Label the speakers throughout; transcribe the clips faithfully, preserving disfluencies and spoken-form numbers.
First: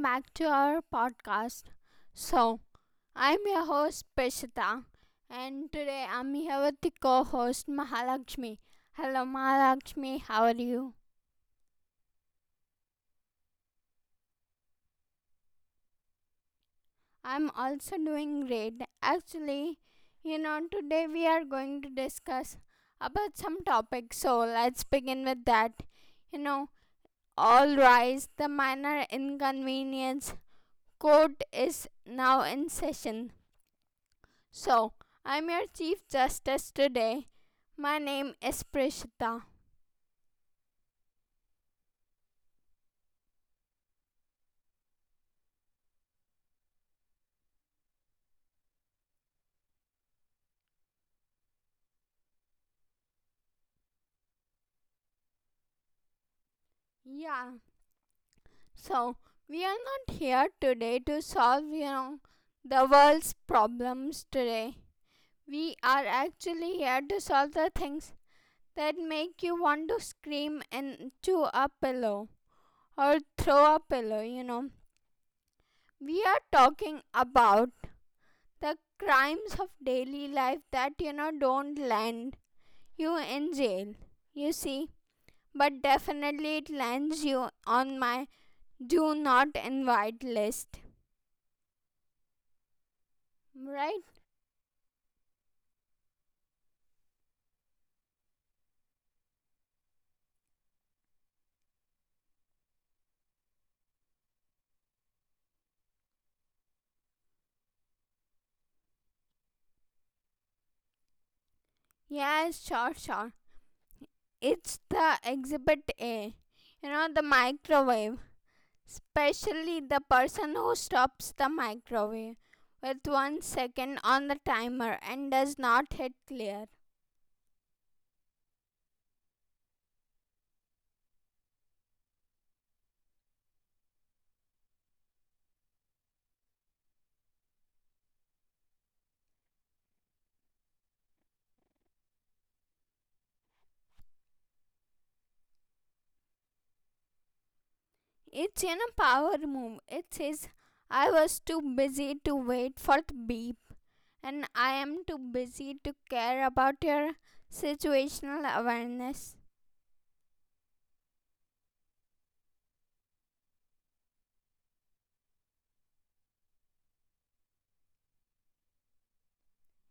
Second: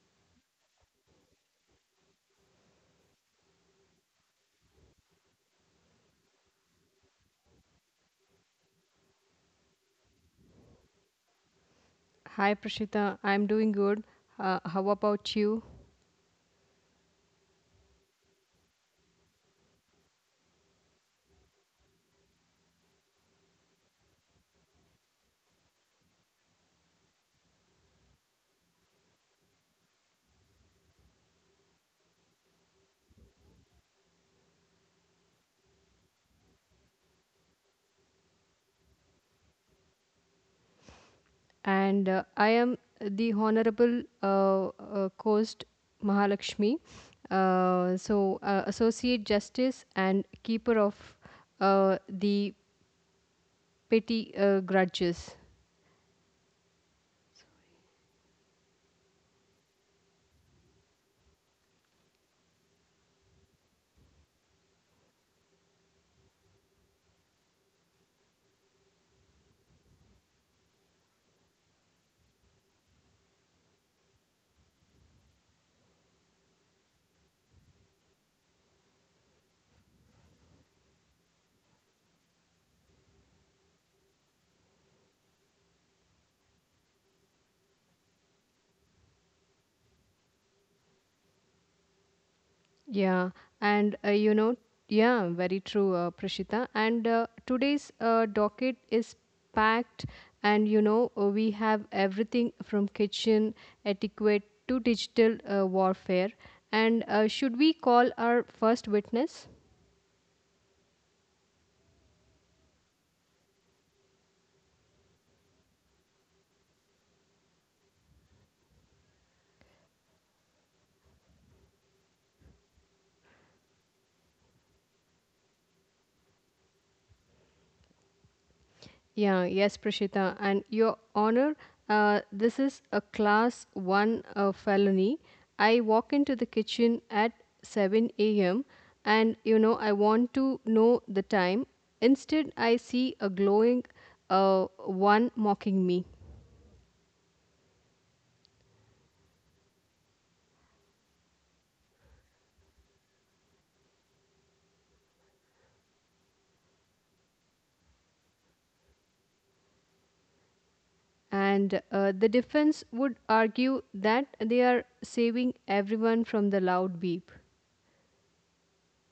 Speaker 1: back to our podcast. So, I'm your host, Prishita, and today I'm here with the co host, Mahalakshmi. Hello, Mahalakshmi, how are you?
Speaker 2: Hi Prashita, I'm doing good. Uh, how about you?
Speaker 1: I'm also doing great. Actually, you know, today we are going to discuss about some topics, so let's begin with that. You know, all rise, the minor inconvenience court is now in session. So, I'm your Chief Justice today. My name is Prishita.
Speaker 2: And uh, I am the Honorable uh, uh, Coast Mahalakshmi, uh, so uh, Associate Justice and Keeper of uh, the Petty uh, Grudges.
Speaker 1: Yeah. So, we are not here today to solve, you know, the world's problems today. We are actually here to solve the things that make you want to scream into a pillow or throw a pillow, you know. We are talking about the crimes of daily life that, you know, don't land you in jail. You see, but definitely it lands you on my do not invite list.
Speaker 2: Yeah,
Speaker 1: Right?
Speaker 2: and uh, you know, yeah, very true, uh, Prashita. And uh, today's uh, docket is packed, and you know, uh, we have everything from kitchen etiquette to digital uh, warfare. And uh, should we call our first witness?
Speaker 1: Yeah, sure, sure. It's the exhibit A. You know, the microwave. Especially the person who stops the microwave with one second on the timer and does not hit clear.
Speaker 2: Yeah, yes, Prashita. And Your Honor, uh, this is a class one uh, felony. I walk into the kitchen at seven a m and you know, I want to know the time. Instead, I see a glowing uh, one mocking me.
Speaker 1: It's in a power move. It says, I was too busy to wait for the beep, and I am too busy to care about your situational awareness.
Speaker 2: And uh, the defense would argue that they are saving everyone from the loud beep.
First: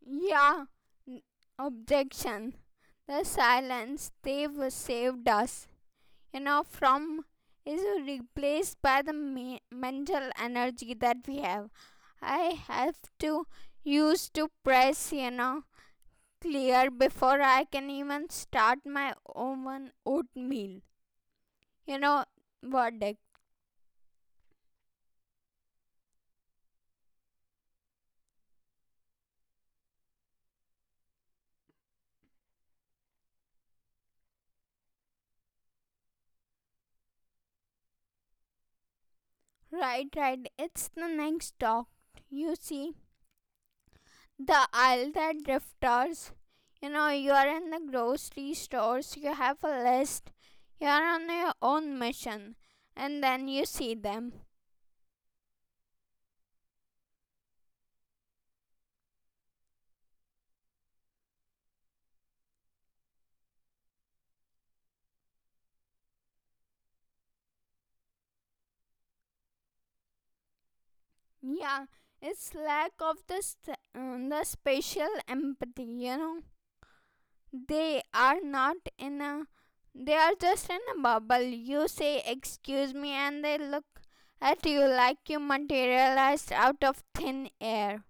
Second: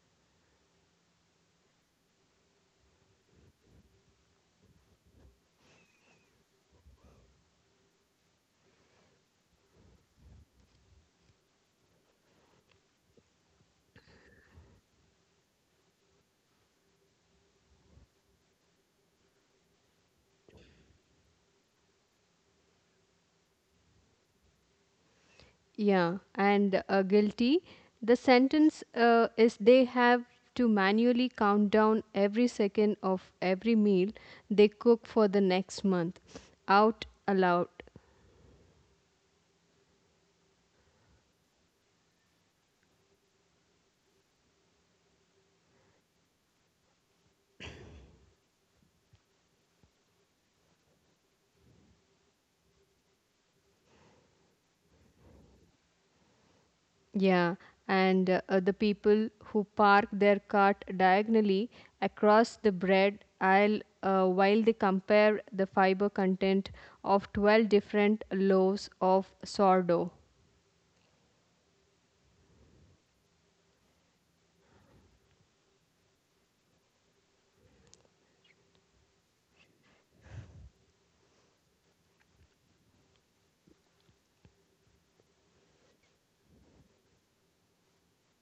Speaker 1: Yeah, objection. The silence they've saved us, you know, from is replaced by the me- mental energy that we have. I have to use to press, you know, clear before I can even start my own oatmeal. You know, what?
Speaker 2: Yeah, and uh, guilty. The sentence uh, is they have to manually count down every second of every meal they cook for the next month out aloud.
Speaker 1: Right, right. It's the next dock. You see, the aisle that drifters. You know, you're in the grocery stores, you have a list, you're on your own mission, and then you see them.
Speaker 2: Yeah, and uh, uh, the people who park their cart diagonally across the bread aisle uh, while they compare the fiber content of twelve different loaves of sourdough.
Speaker 1: Yeah, it's lack of the, st- uh, the spatial empathy, you know. They are not in a, they are just in a bubble. You say, excuse me, and they look at you like you materialized out of thin air.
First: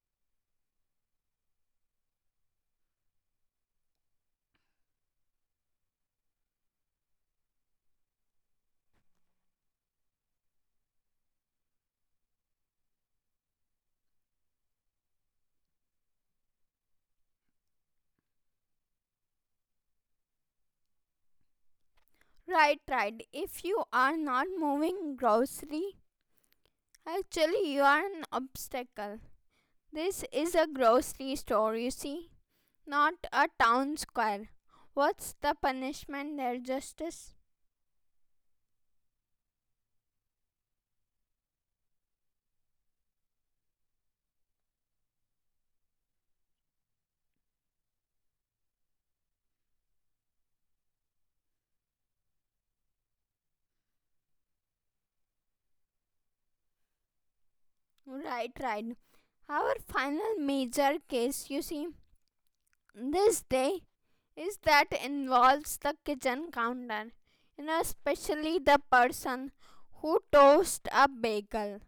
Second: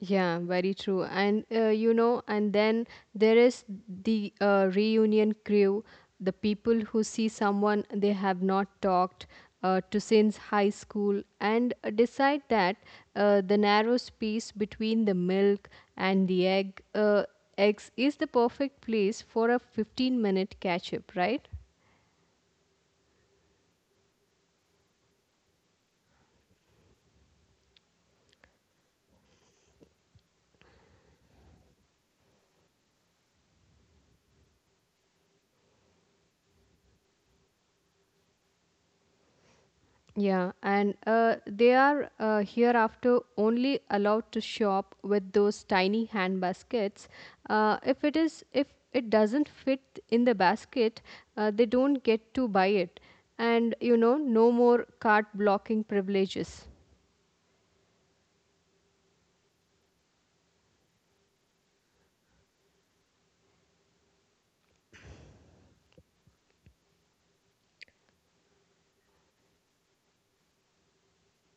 Speaker 2: Yeah, very true. And uh, you know, and then there is the uh, reunion crew, the people who see someone they have not talked uh, to since high school and decide that uh, the narrow space between the milk and the egg uh, eggs is the perfect place for a fifteen minute catch up, right?
Speaker 1: Right, right. If you are not moving grocery, actually you are an obstacle. This is a grocery store, you see, not a town square. What's the punishment there, Justice?
Speaker 2: Yeah, and uh, they are uh, hereafter only allowed to shop with those tiny hand baskets. Uh, if it is if it doesn't fit in the basket, uh, they don't get to buy it. And you know, no more cart blocking privileges.
Speaker 1: Right, right. Our final major case, you see, this day is that involves the kitchen counter and especially the person who toasts a bagel,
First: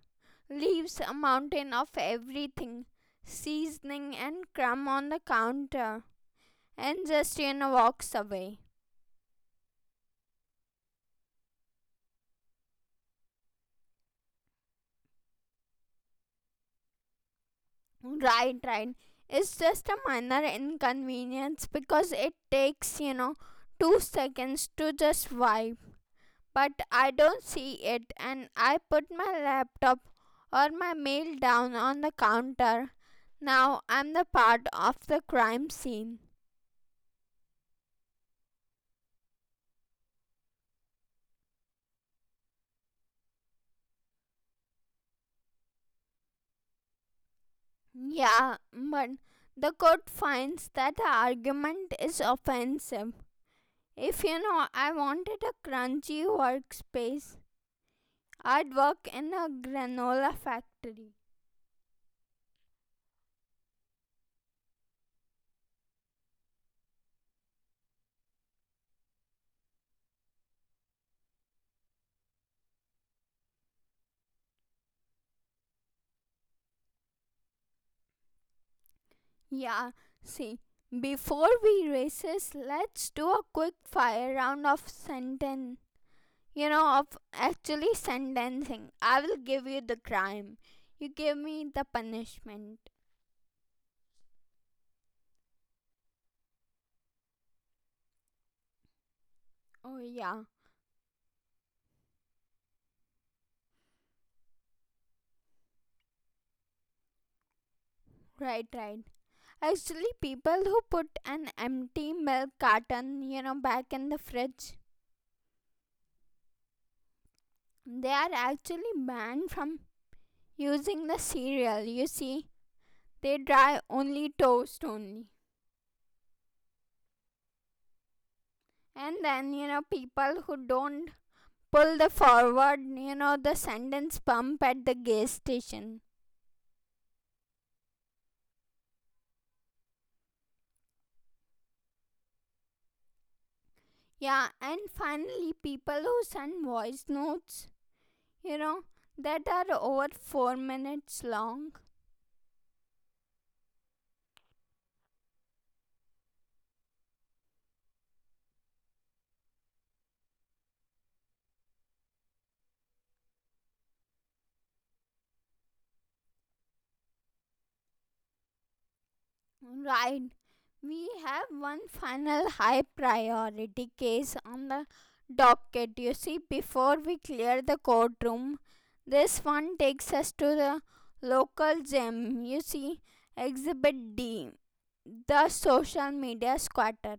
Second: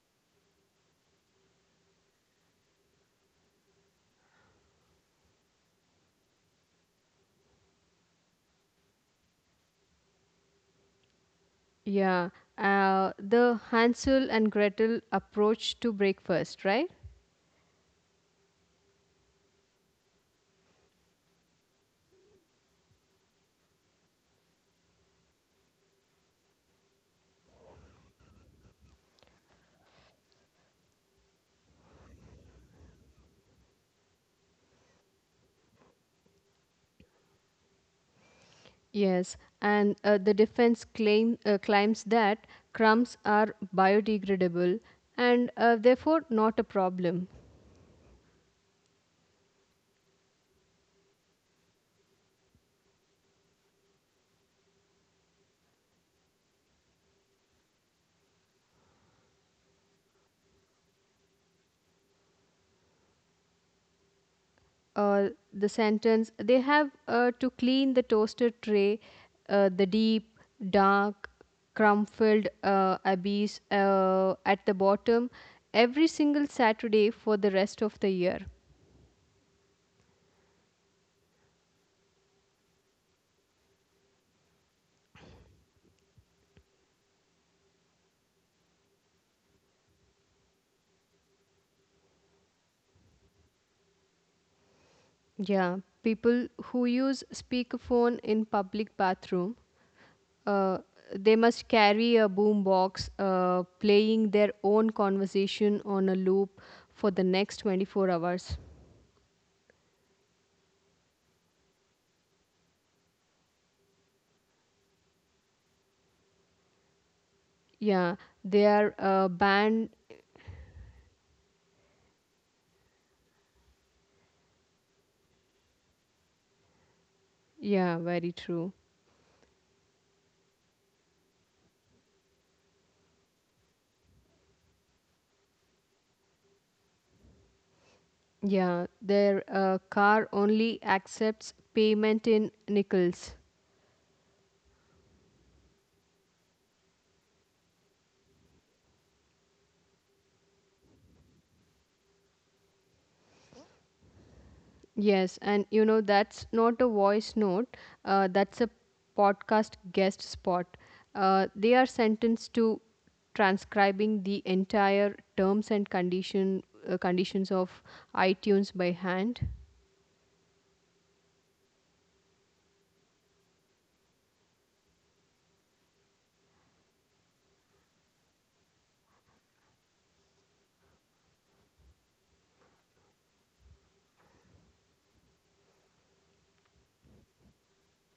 Speaker 1: leaves a mountain of everything, seasoning and crumb on the counter, and just you know walks away.
Speaker 2: Yeah, uh, the Hansel and Gretel approach to breakfast, right?
Speaker 1: Right, right. It's just a minor inconvenience because it takes you know two seconds to just wipe but I don't see it, and I put my laptop or my mail down on the counter. Now I'm the part of the crime scene.
Speaker 2: Yes, and uh, the defense claim, uh, claims that crumbs are biodegradable and uh, therefore not a problem.
Speaker 1: Yeah, but the court finds that the argument is offensive. If you know, I wanted a crunchy workspace. I'd work in a granola factory.
Speaker 2: Uh, the sentence they have uh, to clean the toaster tray, uh, the deep, dark, crumb filled uh, abyss uh, at the bottom every single Saturday for the rest of the year.
Speaker 1: Yeah, see, before we races, let's do a quick fire round of sentence you know, of actually sentencing. I will give you the crime. You give me the punishment.
Speaker 2: Yeah, people who use speakerphone in public bathroom.
Speaker 1: Oh,
Speaker 2: Uh,
Speaker 1: yeah.
Speaker 2: they must carry a boombox, uh, playing their own conversation on a loop for the next twenty-four hours.
Speaker 1: Right, right. Actually, people who put an empty milk carton, you know, back in the fridge,
Speaker 2: Yeah,
Speaker 1: they are
Speaker 2: their
Speaker 1: actually
Speaker 2: uh,
Speaker 1: banned
Speaker 2: band.
Speaker 1: from using the cereal. You see, they dry only toast only.
Speaker 2: Yeah, very true.
Speaker 1: And then, you know, people who don't pull the forward, you know, the sentence pump at the gas station.
Speaker 2: Yeah, their uh, car only accepts payment in nickels.
Speaker 1: Yeah, and finally, people who send voice notes, you know, that are over four minutes long.
Speaker 2: Yes, and you know, that's not a voice note, uh, that's a podcast guest spot. Uh, they are sentenced to transcribing the entire terms and condition uh, conditions of iTunes by hand.
Speaker 1: Right. We have one final high priority case on the docket. You see, before we clear the courtroom, this one takes us to the local gym. You see, Exhibit D, the social media squatter.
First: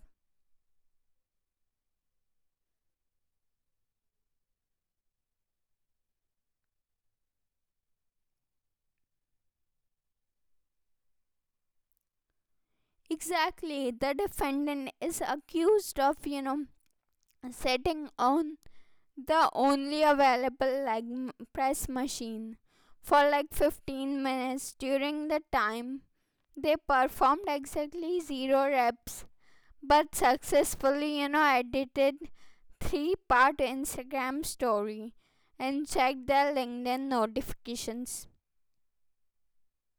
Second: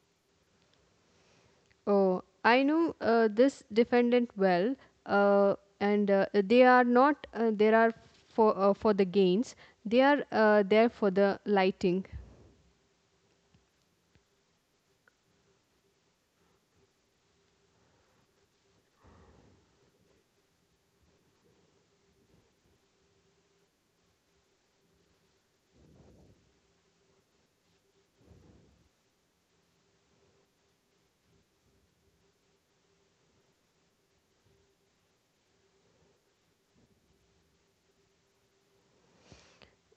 Speaker 2: Oh, I know uh, this defendant well, uh, and uh, they are not uh, there are for uh, for the gains. They are uh, there for the lighting.
Speaker 1: Exactly, the defendant is accused of, you know, setting on the only available leg press machine for like fifteen minutes during the time they performed exactly zero reps but successfully you know edited three part Instagram story and checked their LinkedIn notifications.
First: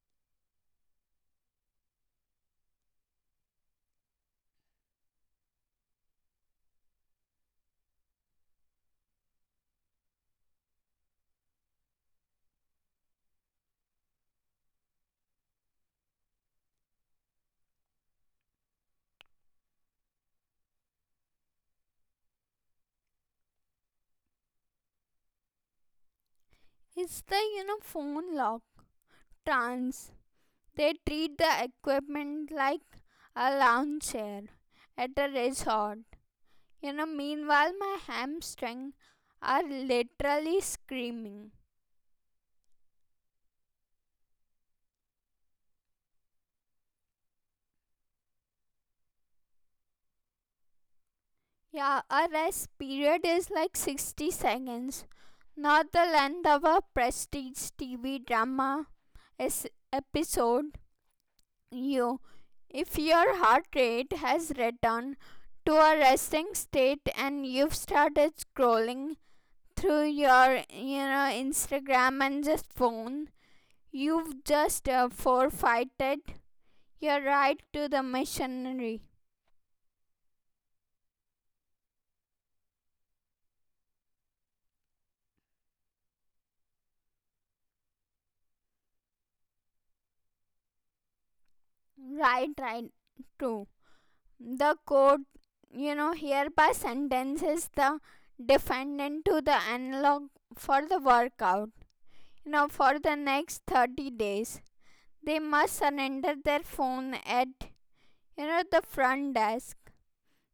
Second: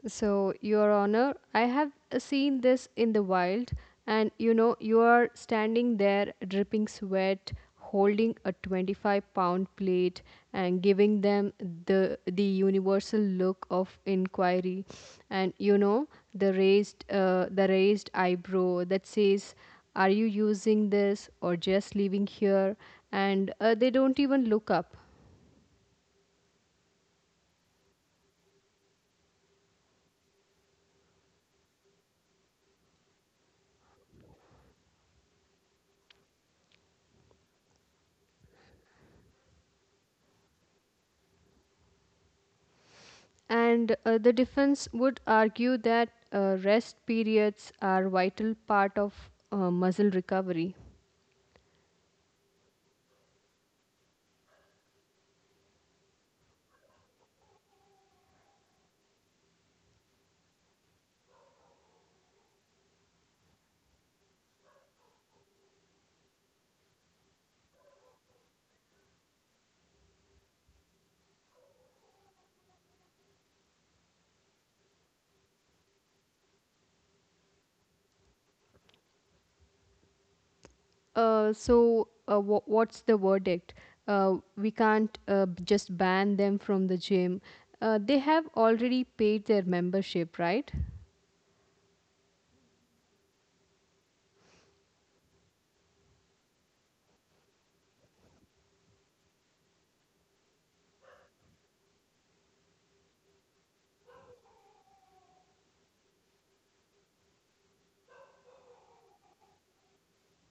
Speaker 2: So, Your Honor, I have seen this in the wild, and you know, you are standing there dripping sweat, holding a twenty-five pound plate and giving them the the universal look of inquiry and you know the raised uh, the raised eyebrow that says are you using this or just leaving here and uh, they don't even look up.
Speaker 1: It's the you know phone lock trance. They treat the equipment like a lounge chair at a resort. You know, meanwhile, my hamstring are literally screaming.
Speaker 2: And uh, the defense would argue that uh, rest periods are vital part of uh, muscle recovery.
Speaker 1: Yeah, our rest period is like sixty seconds, not the length of a prestige T V drama is- episode. You, if your heart rate has returned to a resting state and you've started scrolling through your, you know, Instagram and just phone, you've just uh, forfeited you're right to the missionary.
Speaker 2: Uh, so, uh, wha what's the verdict? Uh, we can't uh, b- just ban them from the gym. Uh, they have already paid their membership, right?
Speaker 1: Right, right, true. The court, you know, hereby sentences the defendant to the analog for the workout. You know, for the next thirty days, they must surrender their phone at, you know, the front desk.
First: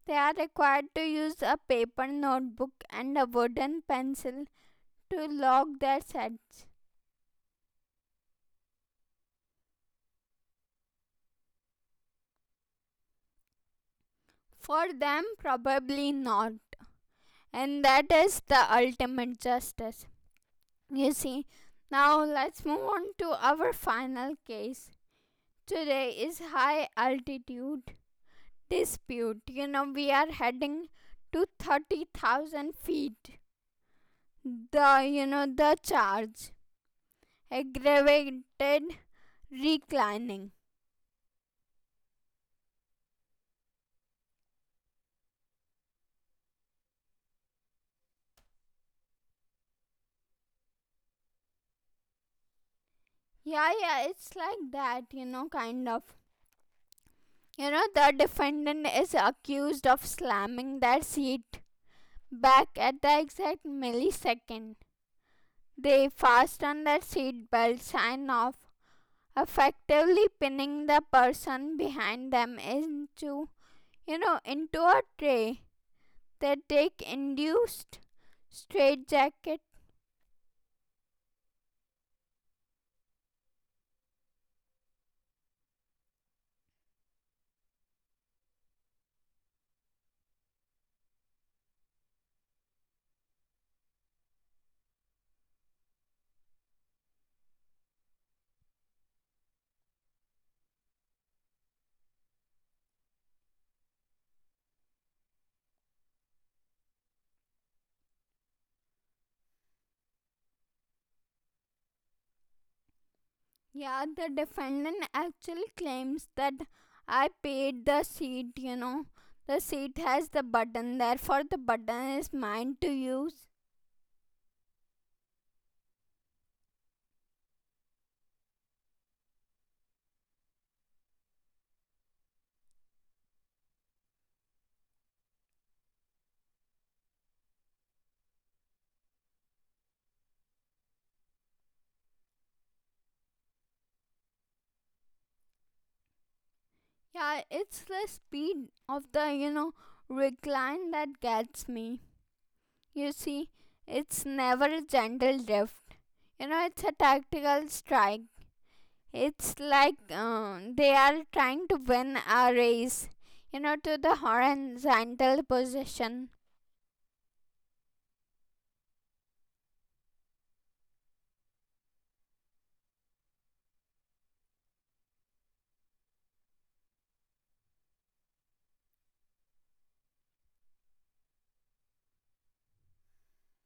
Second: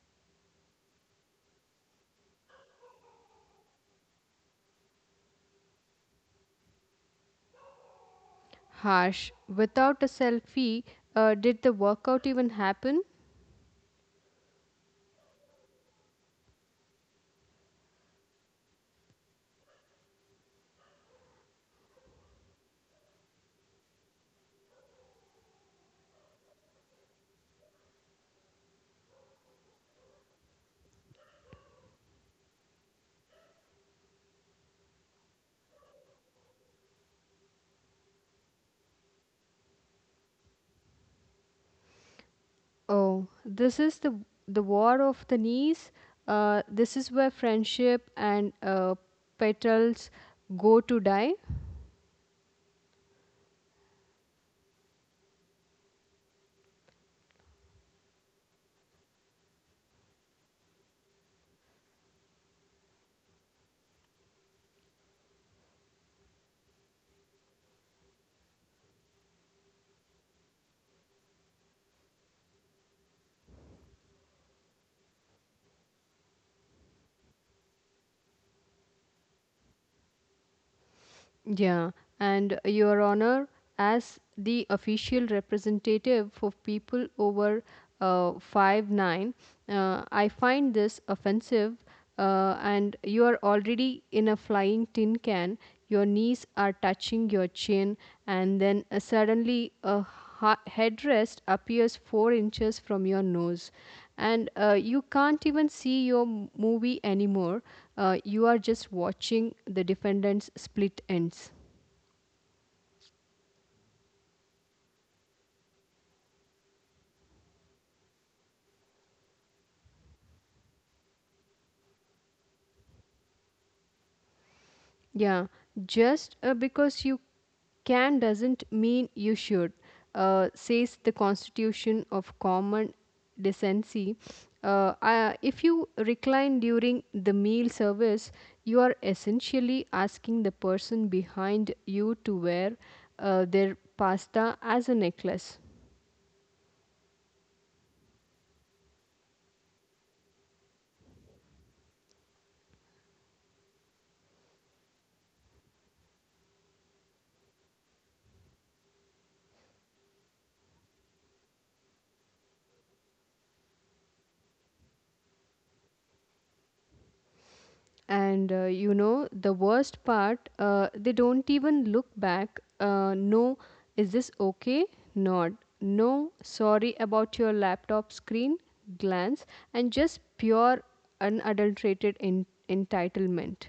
Speaker 1: They are required to use a paper notebook and a wooden pencil to log their sets.
Speaker 2: Harsh. Without a selfie, uh, did the workout even happen?
Speaker 1: For them, probably not. And that is the ultimate justice. You see, now let's move on to our final case. Today is high altitude dispute. You know, we are heading to thirty thousand feet. The, you know, the charge. Aggravated reclining.
Speaker 2: Oh, this is the the war of the knees. Uh, this is where friendship and uh, petals go to die.
Speaker 1: Yeah, yeah, it's like that, you know, kind of. You know, the defendant is accused of slamming that seat back at the exact millisecond they fasten their seat belts and off, effectively pinning the person behind them into you know into a tray. They take induced straitjacket.
Speaker 2: Yeah, and Your Honor, as the official representative for people over uh, five nine, uh, I find this offensive. Uh, and you are already in a flying tin can. Your knees are touching your chin, and then uh, suddenly a ha- headrest appears four inches from your nose and uh, you can't even see your m- movie anymore. Uh, you are just watching the defendant's split ends.
Speaker 1: Yeah, the defendant actually claims that I paid the seat, you know. The seat has the button, therefore the button is mine to use.
Speaker 2: Yeah just uh, because you can doesn't mean you should, uh, says the constitution of common decency. Uh, uh, if you recline during the meal service, you are essentially asking the person behind you to wear uh, their pasta as a necklace.
Speaker 1: Yeah, it's the speed of the, you know, recline that gets me. You see, it's never a gentle drift. You know, it's a tactical strike. It's like um, they are trying to win a race, you know, to the horizontal position.
Speaker 2: And uh, you know, the worst part, uh, they don't even look back. Uh, no, is this okay? Not. No, sorry about your laptop screen glance, and just pure unadulterated en- entitlement.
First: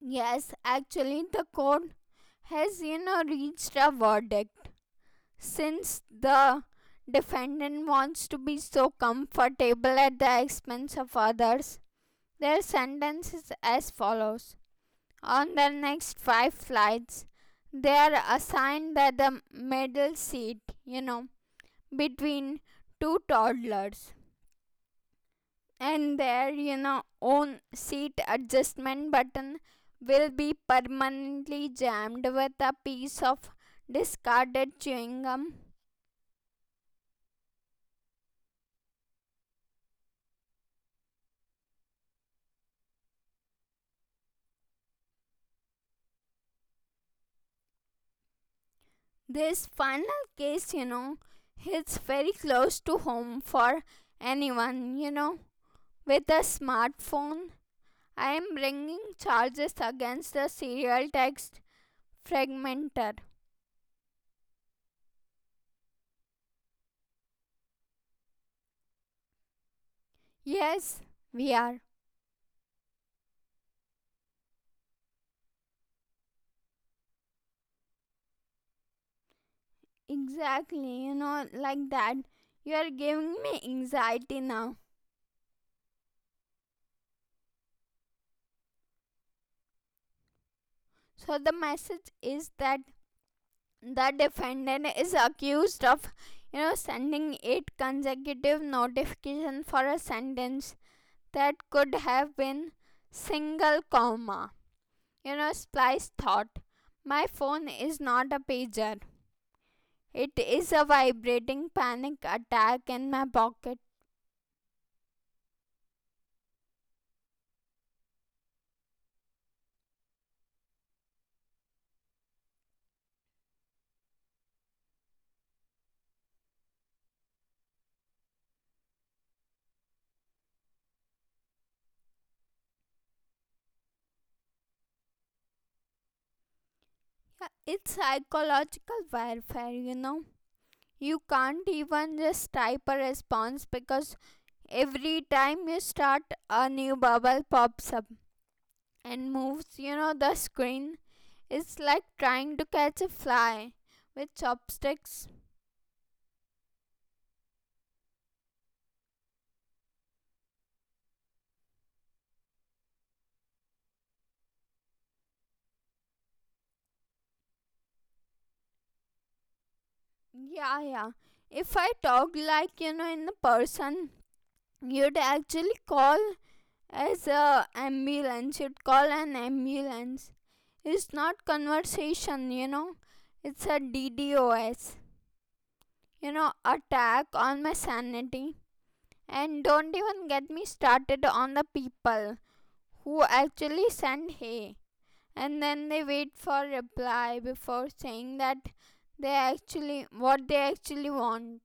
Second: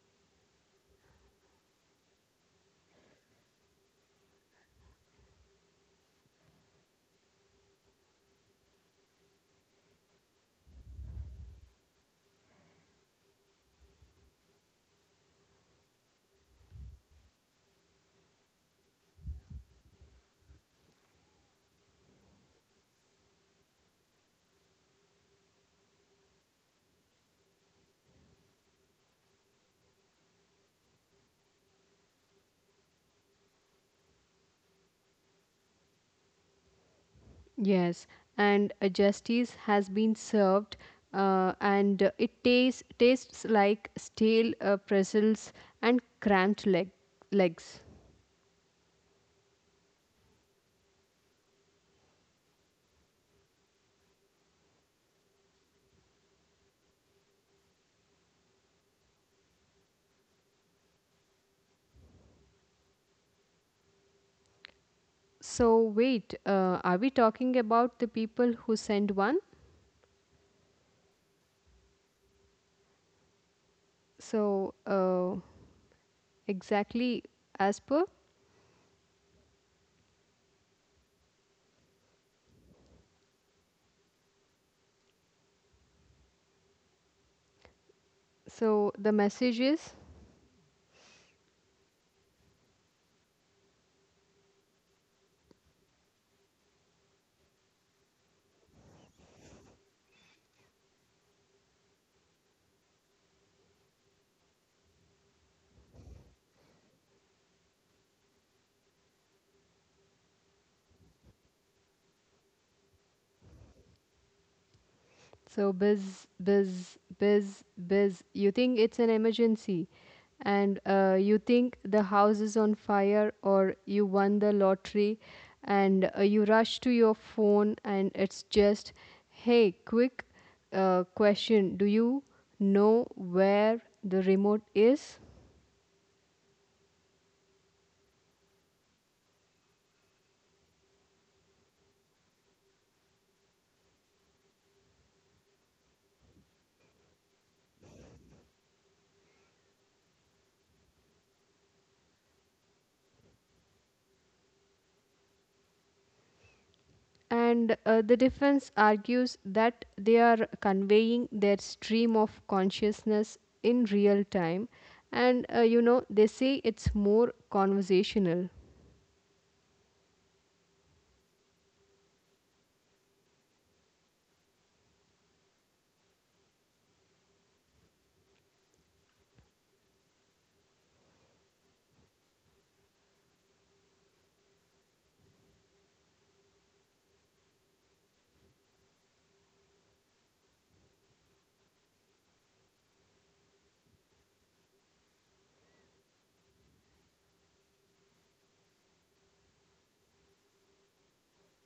Speaker 1: Yes, actually, the court has, you know, reached a verdict. Since the defendant wants to be so comfortable at the expense of others, their sentence is as follows. On the next five flights, they are assigned the, the middle seat, you know, between two toddlers. And their, you know, own seat adjustment button will be permanently jammed with a piece of discarded chewing gum.
Speaker 2: Yes, and uh, justice has been served, uh, and uh, it tastes tastes like stale uh, pretzels and cramped leg legs.
Speaker 1: This final case, you know, hits very close to home for anyone, you know, with a smartphone. I am bringing charges against the serial text fragmenter.
Speaker 2: So wait, uh, are we talking about the people who send one?
Speaker 1: Yes, we are.
Speaker 2: So uh, exactly as per.
Speaker 1: Exactly, you know, like that. You are giving me anxiety now.
Speaker 2: So the message is
Speaker 1: So the message is that the defendant is accused of, you know, sending eight consecutive notifications for a sentence that could have been single comma. You know, splice thought. My phone is not a pager. It is a vibrating panic attack in my pocket.
Speaker 2: so biz biz biz biz. You think it's an emergency, and uh, you think the house is on fire or you won the lottery, and uh, you rush to your phone and it's just, hey, quick uh, question. Do you know where the remote is?
Speaker 1: Yeah, it's psychological warfare, you know. You can't even just type a response because every time you start, a new bubble pops up and moves, you know, the screen. It's like trying to catch a fly with chopsticks.
Speaker 2: And uh, the defense argues that they are conveying their stream of consciousness in real time. And uh, you know, they say it's more conversational.
Speaker 1: Yeah, yeah. If I talk like, you know, in a person, you'd actually call as a ambulance. You'd call an ambulance. It's not conversation, you know. It's a D dos, you know, attack on my sanity. And don't even get me started on the people who actually send hey and then they wait for reply before saying that they actually what they actually want.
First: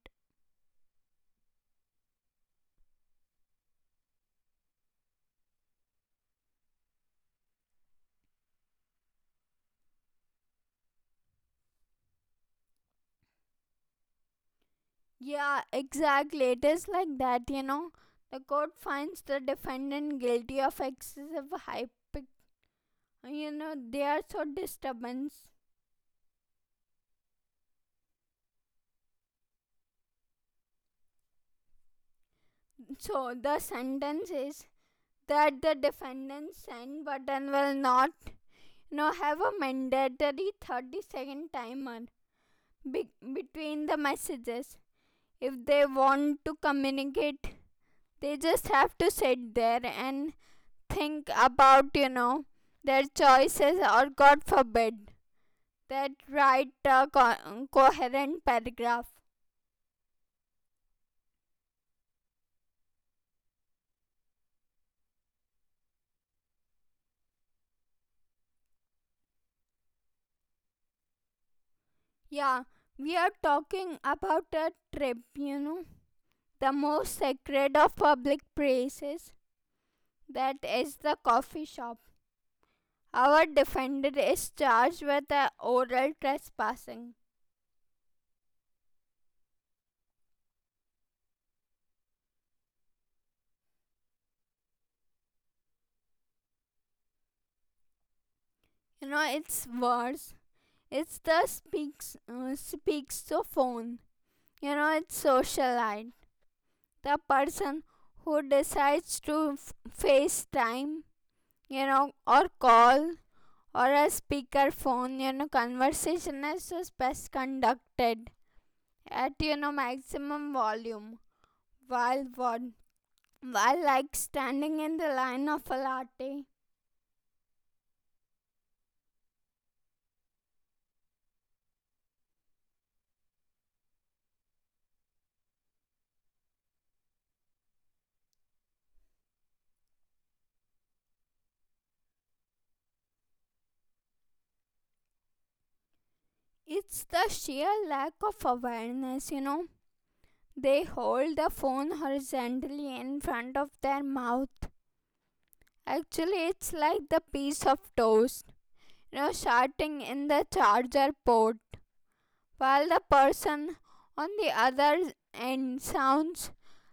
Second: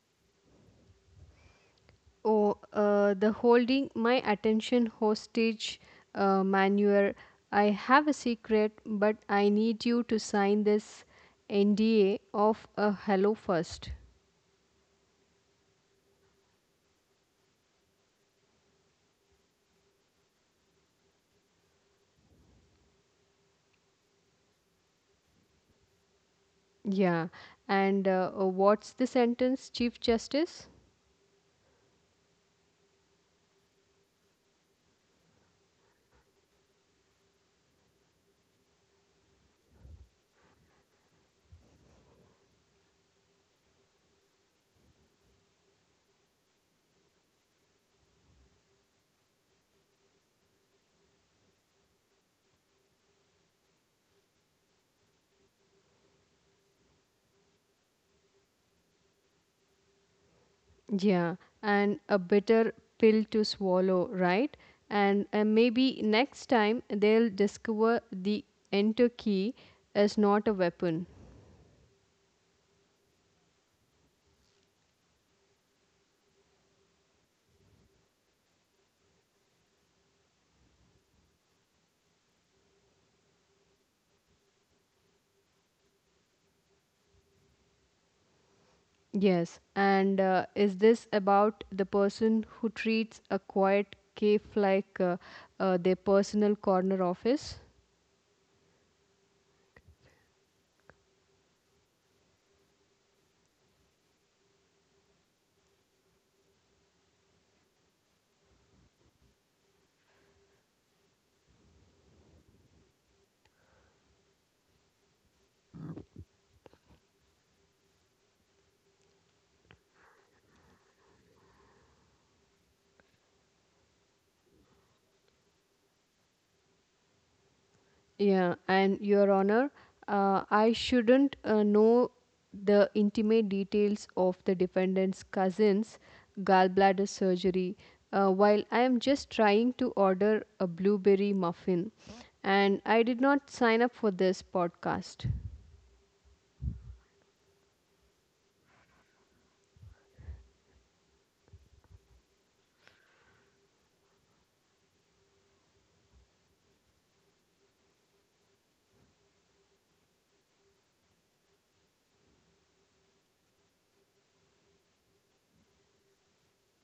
Speaker 2: Oh, uh, the holding my attention hostage uh, manure. I have a secret, but I need you to sign this N D A of a hello first.
Speaker 1: Yeah, exactly. It is like that, you know. The court finds the defendant guilty of excessive hype. You know, they are so disturbance.
Speaker 2: Yeah. And uh, uh, what's the sentence, Chief Justice?
Speaker 1: So the sentence is that the defendant's send button will not you know, have a mandatory thirty second timer be- between the messages. If they want to communicate, they just have to sit there and think about, you know, their choices or, God forbid, that write a co- coherent paragraph.
Speaker 2: Yeah, and a bitter pill to swallow, right? And uh, maybe next time they'll discover the enter key is not a weapon.
Speaker 1: Yeah, we are talking about a trip, you know. The most sacred of public places, that is the coffee shop. Our defendant is charged with uh, oral trespassing.
Speaker 2: Yes, and uh, is this about the person who treats a quiet cave like uh, uh, their personal corner office?
Speaker 1: You know, it's worse. It's the speaks uh, speaks to phone. You know, it's socialite. The person who decides to f- FaceTime, you know, or call or a speaker phone, you know, conversation is just best conducted at you know maximum volume. While what? While like standing in the line of a latte.
Speaker 2: Yeah, and Your Honor, uh, I shouldn't uh, know the intimate details of the defendant's cousin's gallbladder surgery uh, while I am just trying to order a blueberry muffin. And I did not sign up for this podcast.
Speaker 1: It's the sheer lack of awareness, you know. They hold the phone horizontally in front of their mouth. Actually, it's like the piece of toast, you know, shouting in the charger port, while the person on the other end sounds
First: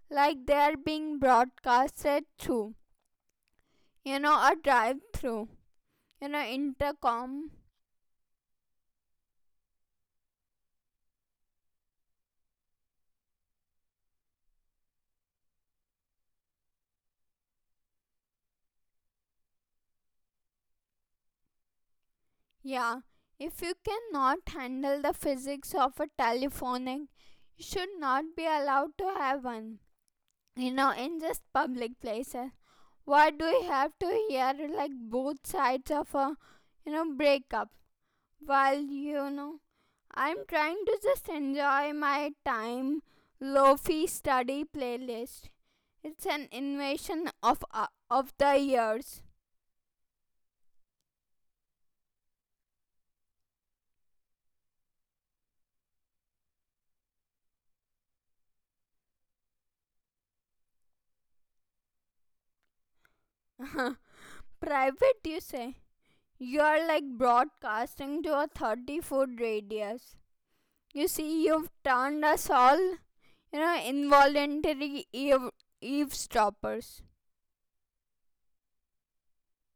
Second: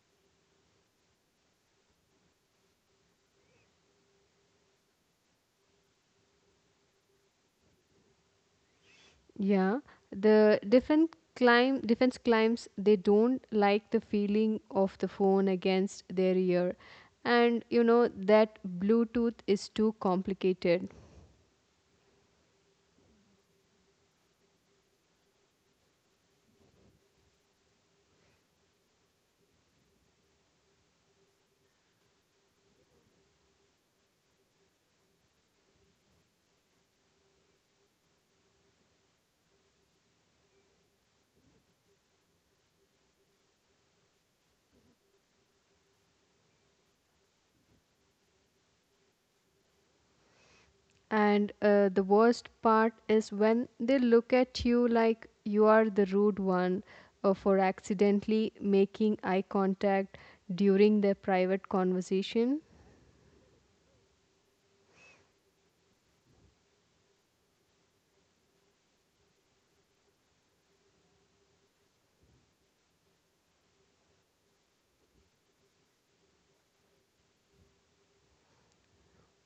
Speaker 1: like they are being broadcasted through, you know, a drive through, you know, intercom.
Speaker 2: Yeah, the defense claim defense claims they don't like the feeling of the phone against their ear and you know that bluetooth is too complicated.
Speaker 1: Yeah, if you cannot handle the physics of a telephonic, you should not be allowed to have one. You know, in just public places. Why do we have to hear like both sides of a, you know, breakup? While you know, I'm trying to just enjoy my time. Lo-fi study playlist. It's an invasion of uh, of the ears.
Speaker 2: And uh, the worst part is when they look at you like you are the rude one uh, for accidentally making eye contact during their private conversation.
Speaker 1: Private, you say? You are like broadcasting to a thirty foot radius. You see, you've turned us all, you know, involuntary eav- eavesdroppers.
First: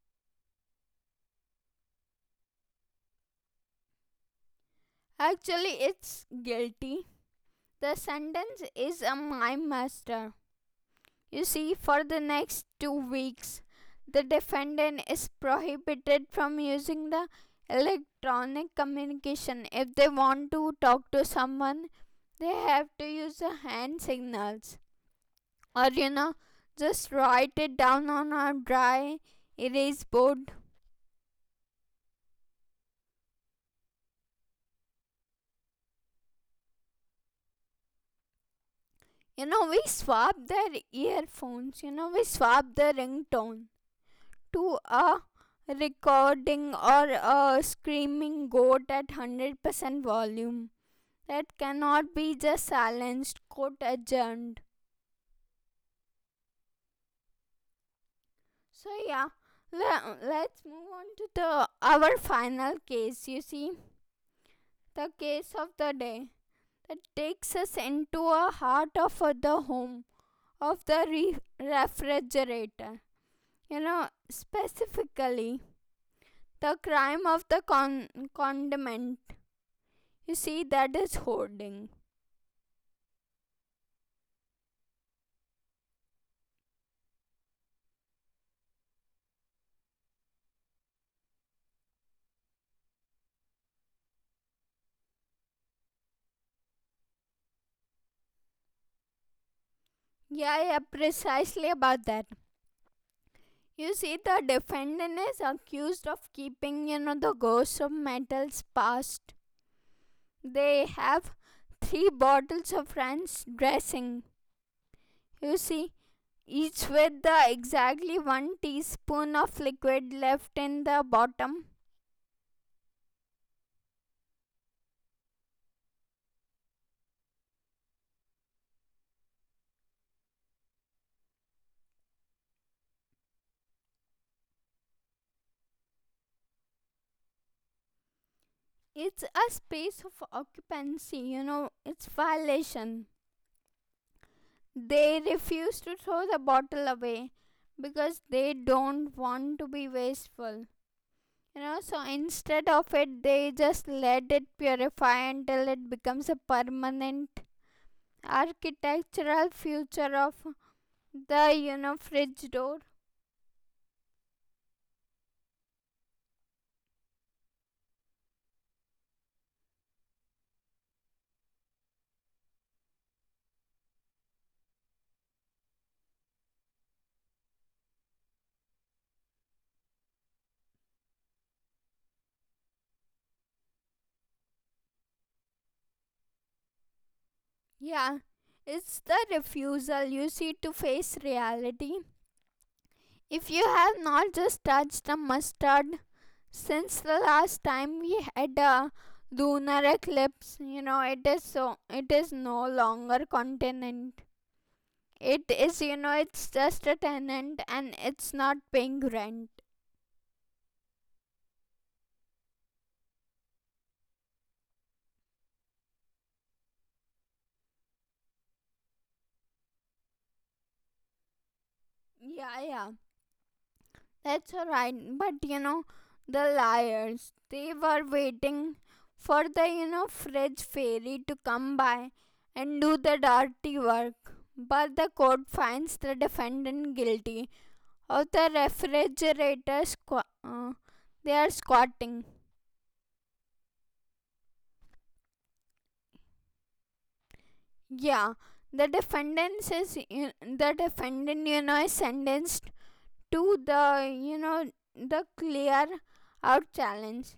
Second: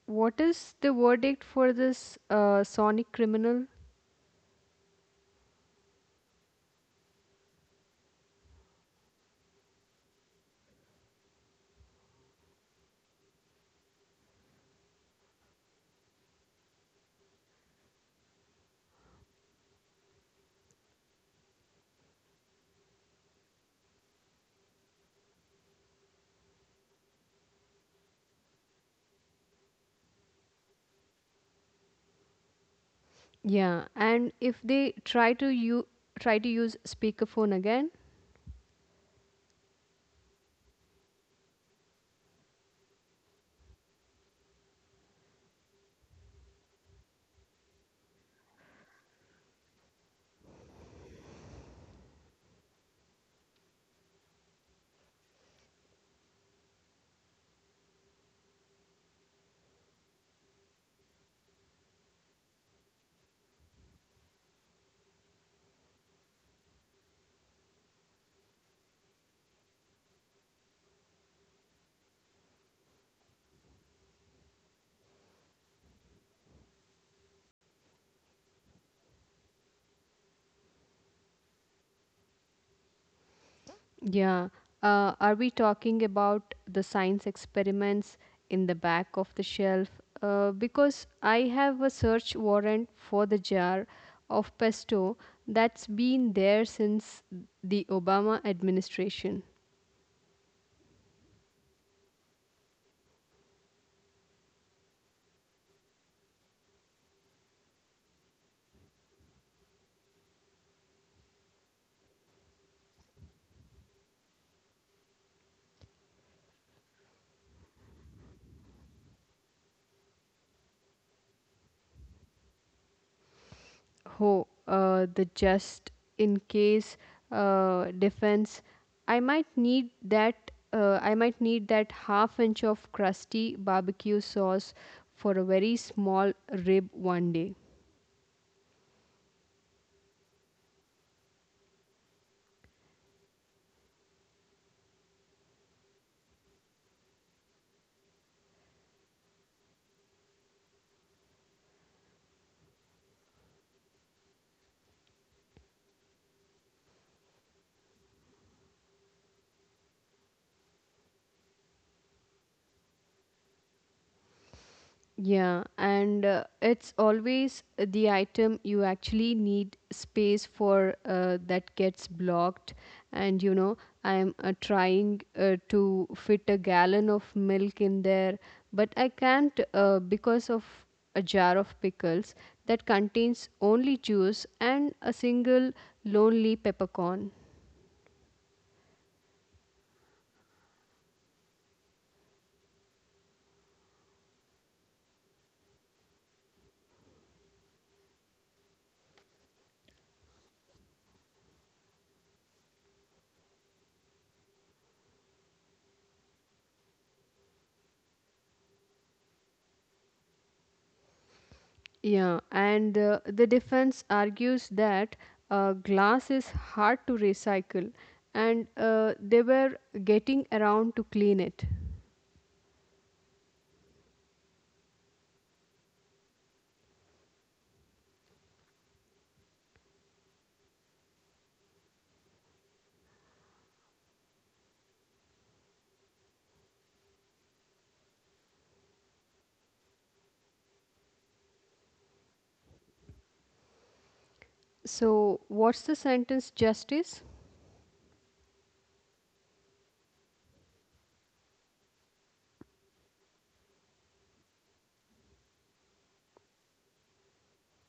Speaker 2: What is the verdict for this uh, sonic criminal?
Speaker 1: Actually, it's guilty. The sentence is a mime master. You see, for the next two weeks, the defendant is prohibited from using the electronic communication. If they want to talk to someone, they have to use the hand signals. Or you know just write it down on our dry erase board.
Speaker 2: Yeah, and if they try to you try to use speakerphone again,
Speaker 1: You know we swap their earphones. You know we swap the ringtone to a recording or a screaming goat at one hundred percent volume that cannot be just silenced. Quote, adjourned. So yeah, le- let's move on to the our final case. You see, the case of the day, that takes us into a heart of the home of the re- refrigerator. You know, specifically the crime of the con- condiment. You see, that is hoarding.
Speaker 2: yeah. Uh, are we talking about the science experiments in the back of the shelf? Uh, because I have a search warrant for the jar of pesto that's been there since the Obama administration.
Speaker 1: Yeah, yeah, precisely about that. You see, the defendant is accused of keeping, you know, the ghosts of metals past. They have three bottles of French dressing. You see, each with the exactly one teaspoon of liquid left in the bottom.
Speaker 2: Oh, uh, the just in case uh, defense. I might need that. Uh, I might need that half inch of crusty barbecue sauce for a very small rib one day.
Speaker 1: It's a space of occupancy, you know, it's violation. They refuse to throw the bottle away because they don't want to be wasteful. You know, so instead of it, they just let it purify until it becomes a permanent architectural feature of the, you know, fridge door.
Speaker 2: Yeah, and uh, it's always the item you actually need space for uh, that gets blocked. And you know, I'm uh, trying uh, to fit a gallon of milk in there, but I can't uh, because of a jar of pickles that contains only juice and a single lonely peppercorn.
Speaker 1: Yeah, it's the refusal, you see, to face reality. If you have not just touched a mustard since the last time we had a lunar eclipse, you know, it is, so it is no longer continent. It is, you know, it's just a tenant and it's not paying rent.
Speaker 2: Yeah, and uh, the defense argues that uh, glass is hard to recycle and uh, they were getting around to clean it.
Speaker 1: Yeah, yeah. That's alright. But you know, the liars, they were waiting for the, you know, fridge fairy to come by and do the dirty work. But the court finds the defendant guilty of the refrigerators, uh, they are squatting.
Speaker 2: So, what's the sentence, justice?
Speaker 1: Yeah, the defendant says you- the defendant, you know, is sentenced to the, you know, the clear out challenge.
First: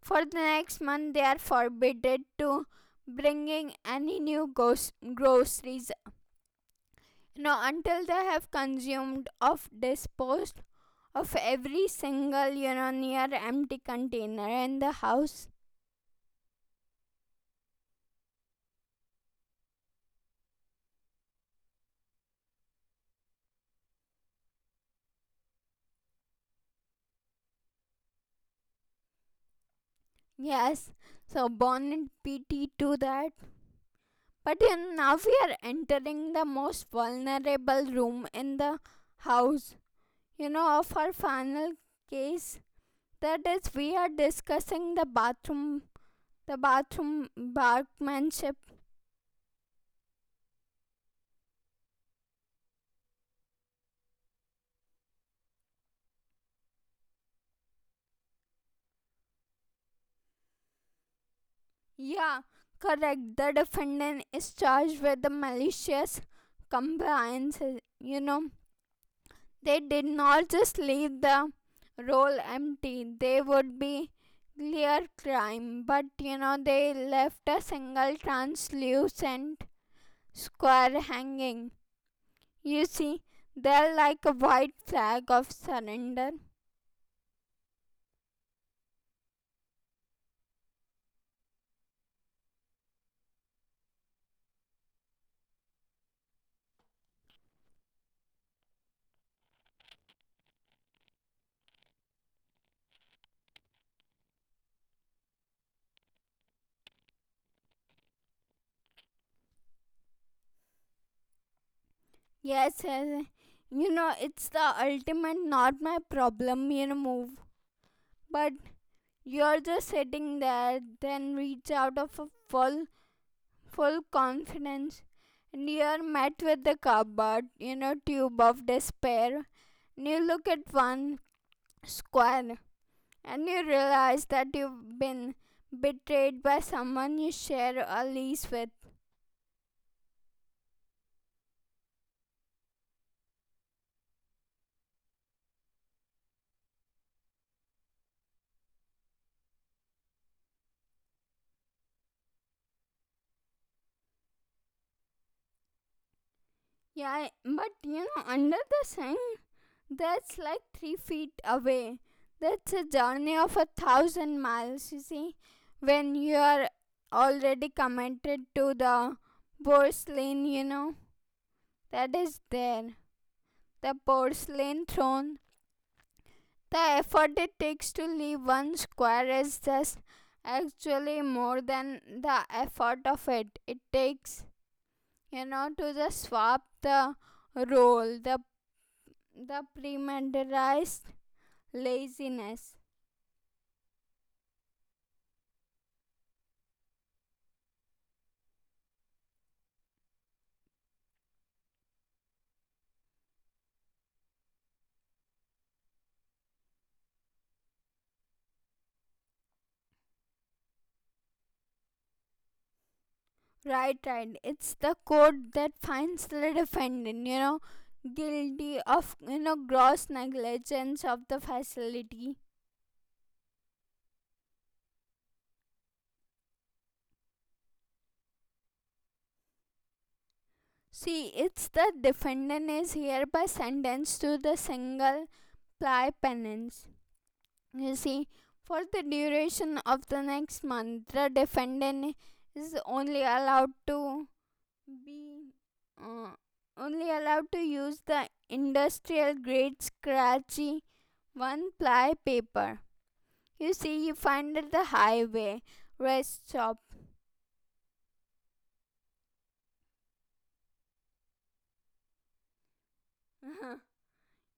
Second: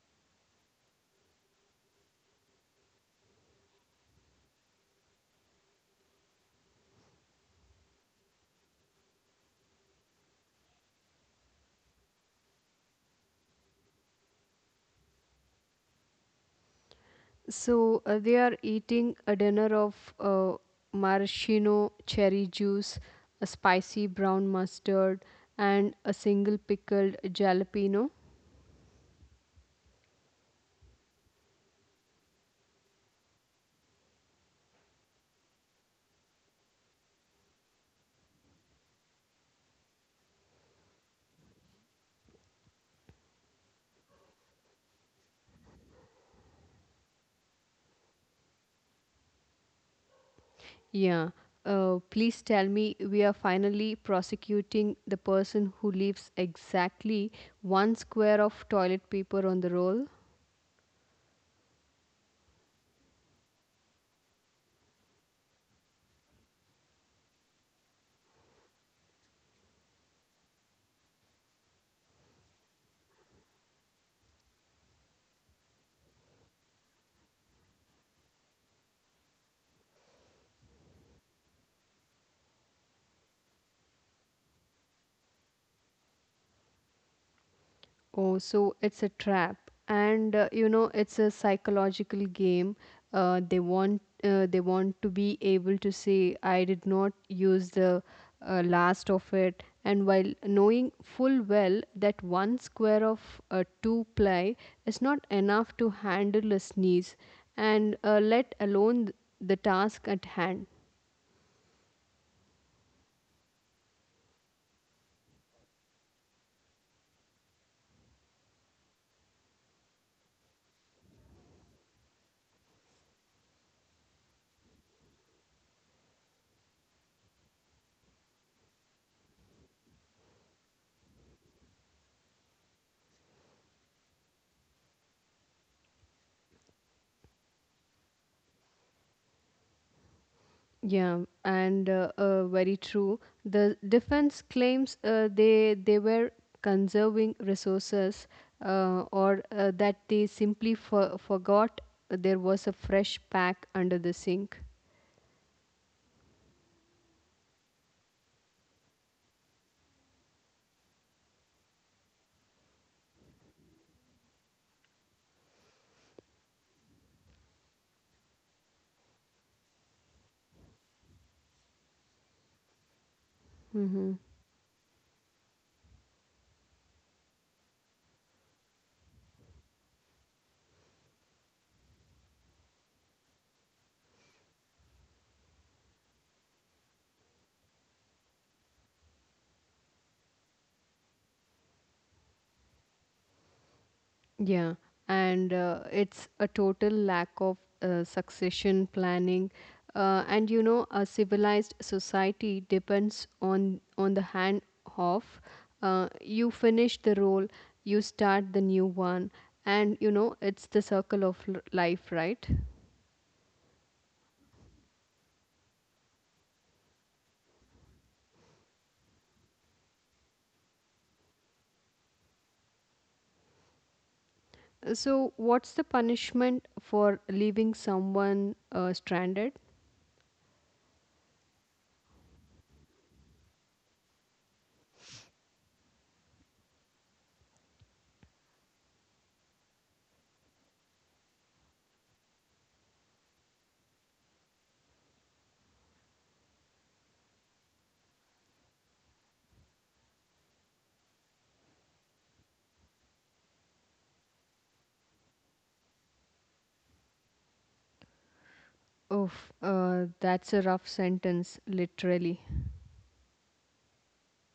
Speaker 1: For the next month they are forbidden to bringing any new gos- groceries, you know, until they have consumed of disposed of every single, you know, near empty container in the house.
Speaker 2: So, uh, they are eating a dinner of uh, maraschino cherry juice, a spicy brown mustard, and a single pickled jalapeno.
Speaker 1: Yes, so bonnet pity to that. But yeah, now we are entering the most vulnerable room in the house. You know, of our final case, that is, we are discussing the bathroom, the bathroom barkmanship.
Speaker 2: Yeah. Uh, please tell me we are finally prosecuting the person who leaves exactly one square of toilet paper on the roll.
Speaker 1: Yeah, correct. The defendant is charged with the malicious compliance. You know, they did not just leave the role empty. They would be clear crime, but you know they left a single translucent square hanging. You see, they're like a white flag of surrender.
Speaker 2: Oh, so it's a trap, and uh, you know it's a psychological game. Uh, they want uh, they want to be able to say, "I did not use the uh, last of it," and while knowing full well that one square of uh, two ply is not enough to handle a sneeze, and uh, let alone th- the task at hand.
Speaker 1: Yes, yes. You know, it's the ultimate not my problem, you know, move. But you're just sitting there, then reach out of a full full confidence. Near met with the cupboard, you know, tube of despair. And you look at one square and you realize that you've been betrayed by someone you share a lease with.
Speaker 2: Yeah, and uh, uh, very true. The defense claims uh, they they were conserving resources, uh, or uh, that they simply for- forgot there was a fresh pack under the sink.
Speaker 1: Yeah, but you know, under the sink, that's like three feet away. That's a journey of a thousand miles, you see, when you are already committed to the porcelain, you know, that is there. The
Speaker 2: Mhm.
Speaker 1: porcelain throne, the effort it takes to leave one square is just actually more than the effort of it. It takes, you know, to just swap the role, the the premeditated laziness.
Speaker 2: Yeah, and uh, it's a total lack of uh, succession planning. Uh, and you know, a civilized society depends on on the hand off. Uh, you finish the role, you start the new one, and you know it's the circle of l- life, right?
Speaker 1: Right, right. It's the court that finds the defendant, you know, guilty of, you know, gross negligence of the facility.
Speaker 2: So, what's the punishment for leaving someone uh, stranded?
Speaker 1: See, it's the defendant is hereby sentenced to the single ply penance. You see, for the duration of the next month, the defendant is only allowed to be, uh, only allowed to use the industrial grade scratchy one ply paper. You see, you find at the highway rest stop.
Speaker 2: Oh, uh, that's a rough sentence, literally.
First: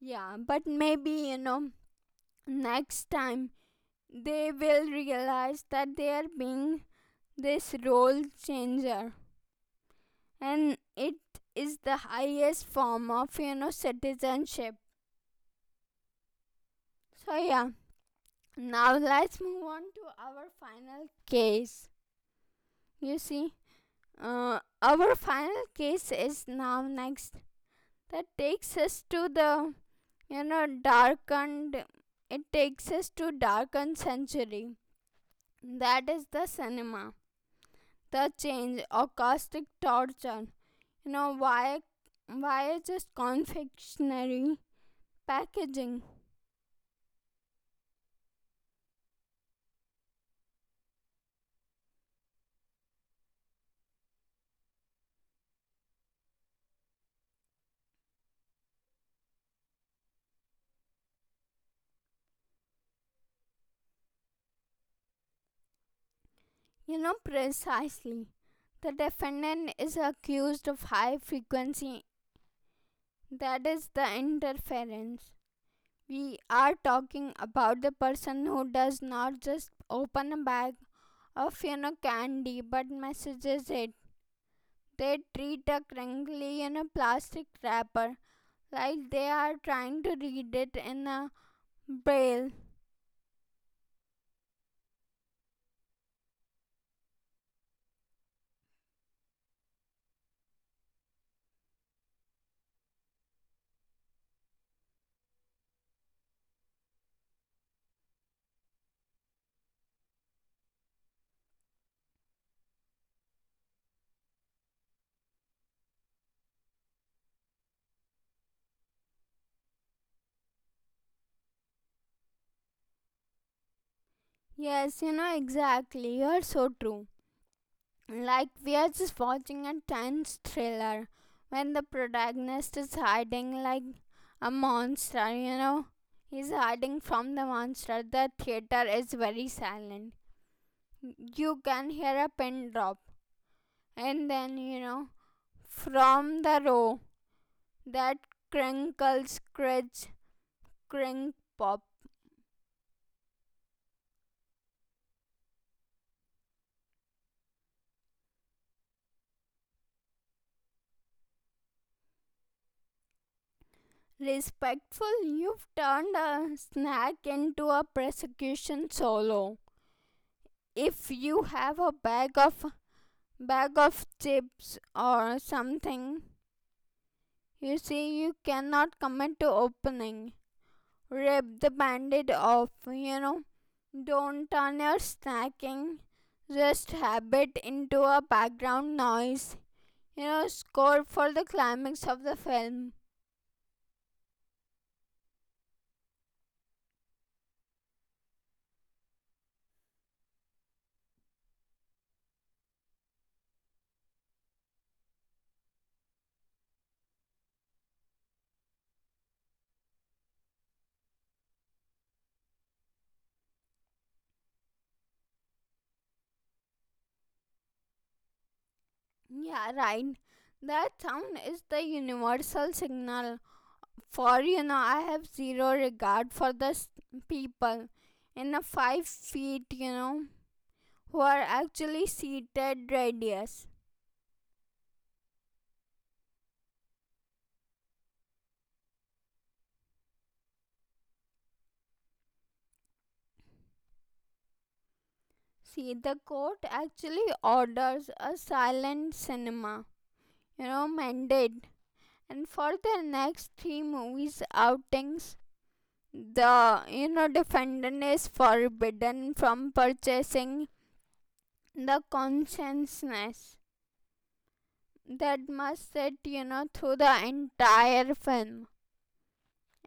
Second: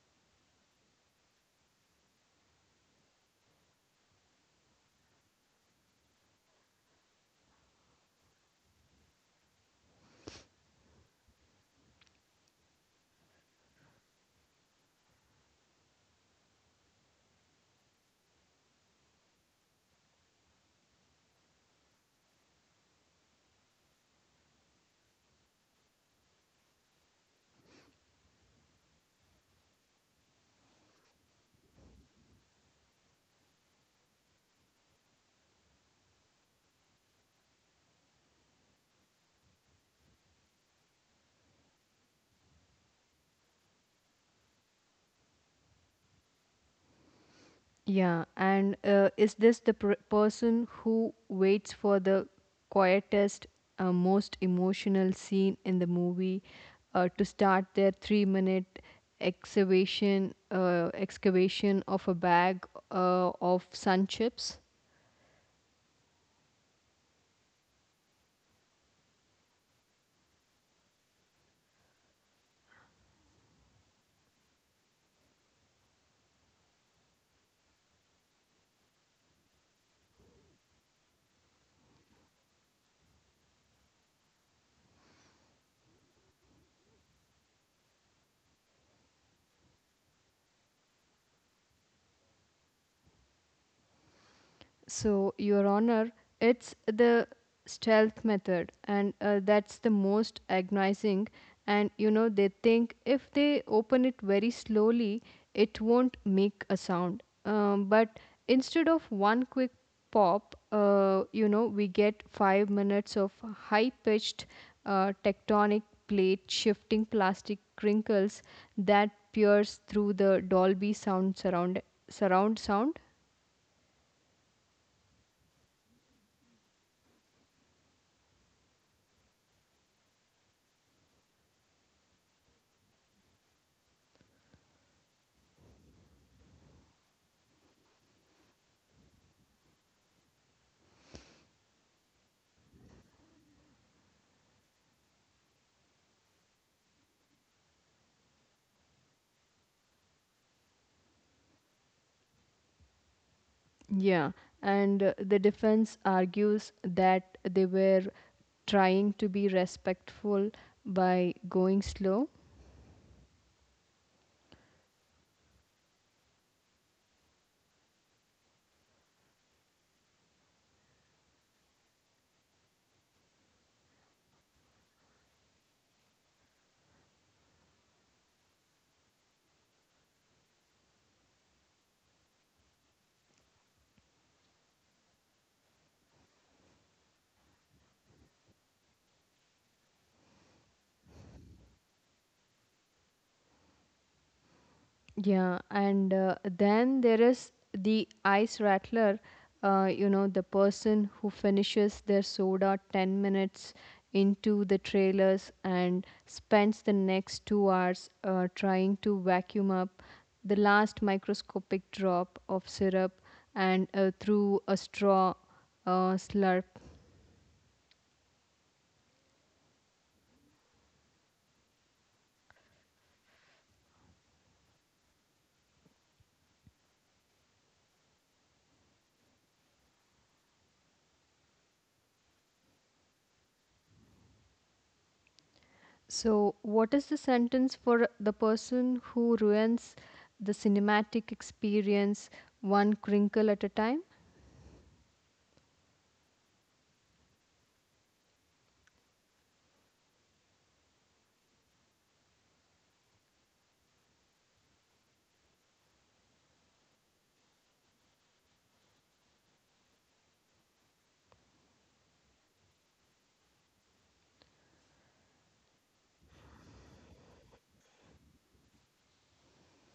Speaker 1: Yeah, but maybe, you know, next time they will realize that they are being this role changer and it is the highest form of, you know, citizenship. So yeah, now let's move on to our final case. You see, uh, our final case is now next, that takes us to the, you know, darkened, it takes us to darkened century, that is the cinema, the change or caustic torture. You know, why, why just confectionery packaging?
Speaker 2: Yeah, and uh, is this the pr- person who waits for the quietest, uh, most emotional scene in the movie uh, to start their three-minute excavation, uh, excavation of a bag uh, of sun chips?
Speaker 1: You know, precisely. The defendant is accused of high frequency, that is the interference. We are talking about the person who does not just open a bag of, you know, candy but messages it. They treat a crinkly in a plastic wrapper like they are trying to read it in a braille.
Speaker 2: So, Your Honor, it's the stealth method, and uh, that's the most agonizing. And you know, they think if they open it very slowly, it won't make a sound. Um, but instead of one quick pop, uh, you know, we get five minutes of high pitched uh, tectonic plate shifting plastic crinkles that pierce through the Dolby sound surround surround sound.
Speaker 1: Yes, you know exactly. You're so true. Like we are just watching a tense thriller when the protagonist is hiding like a monster, you know. He's hiding from the monster. The theater is very silent. You can hear a pin drop. And then, you know, from the row, that crinkle scratch crink pop.
Speaker 2: Yeah, and uh, the defense argues that they were trying to be respectful by going slow.
Speaker 1: Respectful, you've turned a snack into a prosecution solo. If you have a bag of bag of chips or something, you see you cannot commit to opening. Rip the bandit off, you know. Don't turn your snacking just habit into a background noise. You know, score for the climax of the film.
Speaker 2: Yeah, and uh, then there is the ice rattler, uh, you know, the person who finishes their soda ten minutes into the trailers and spends the next two hours uh, trying to vacuum up the last microscopic drop of syrup and uh, through a straw uh, slurp.
Speaker 1: Yeah, right. That sound is the universal signal for, you know. I have zero regard for the s- people in the five feet, you know, who are actually seated radius.
Speaker 2: So, what is the sentence for the person who ruins the cinematic experience one crinkle at a time?
Speaker 1: See, the court actually orders a silent cinema, you know, mandate, and for the next three movies outings, the, you know, defendant is forbidden from purchasing the consciousness, that must sit, you know, through the entire film.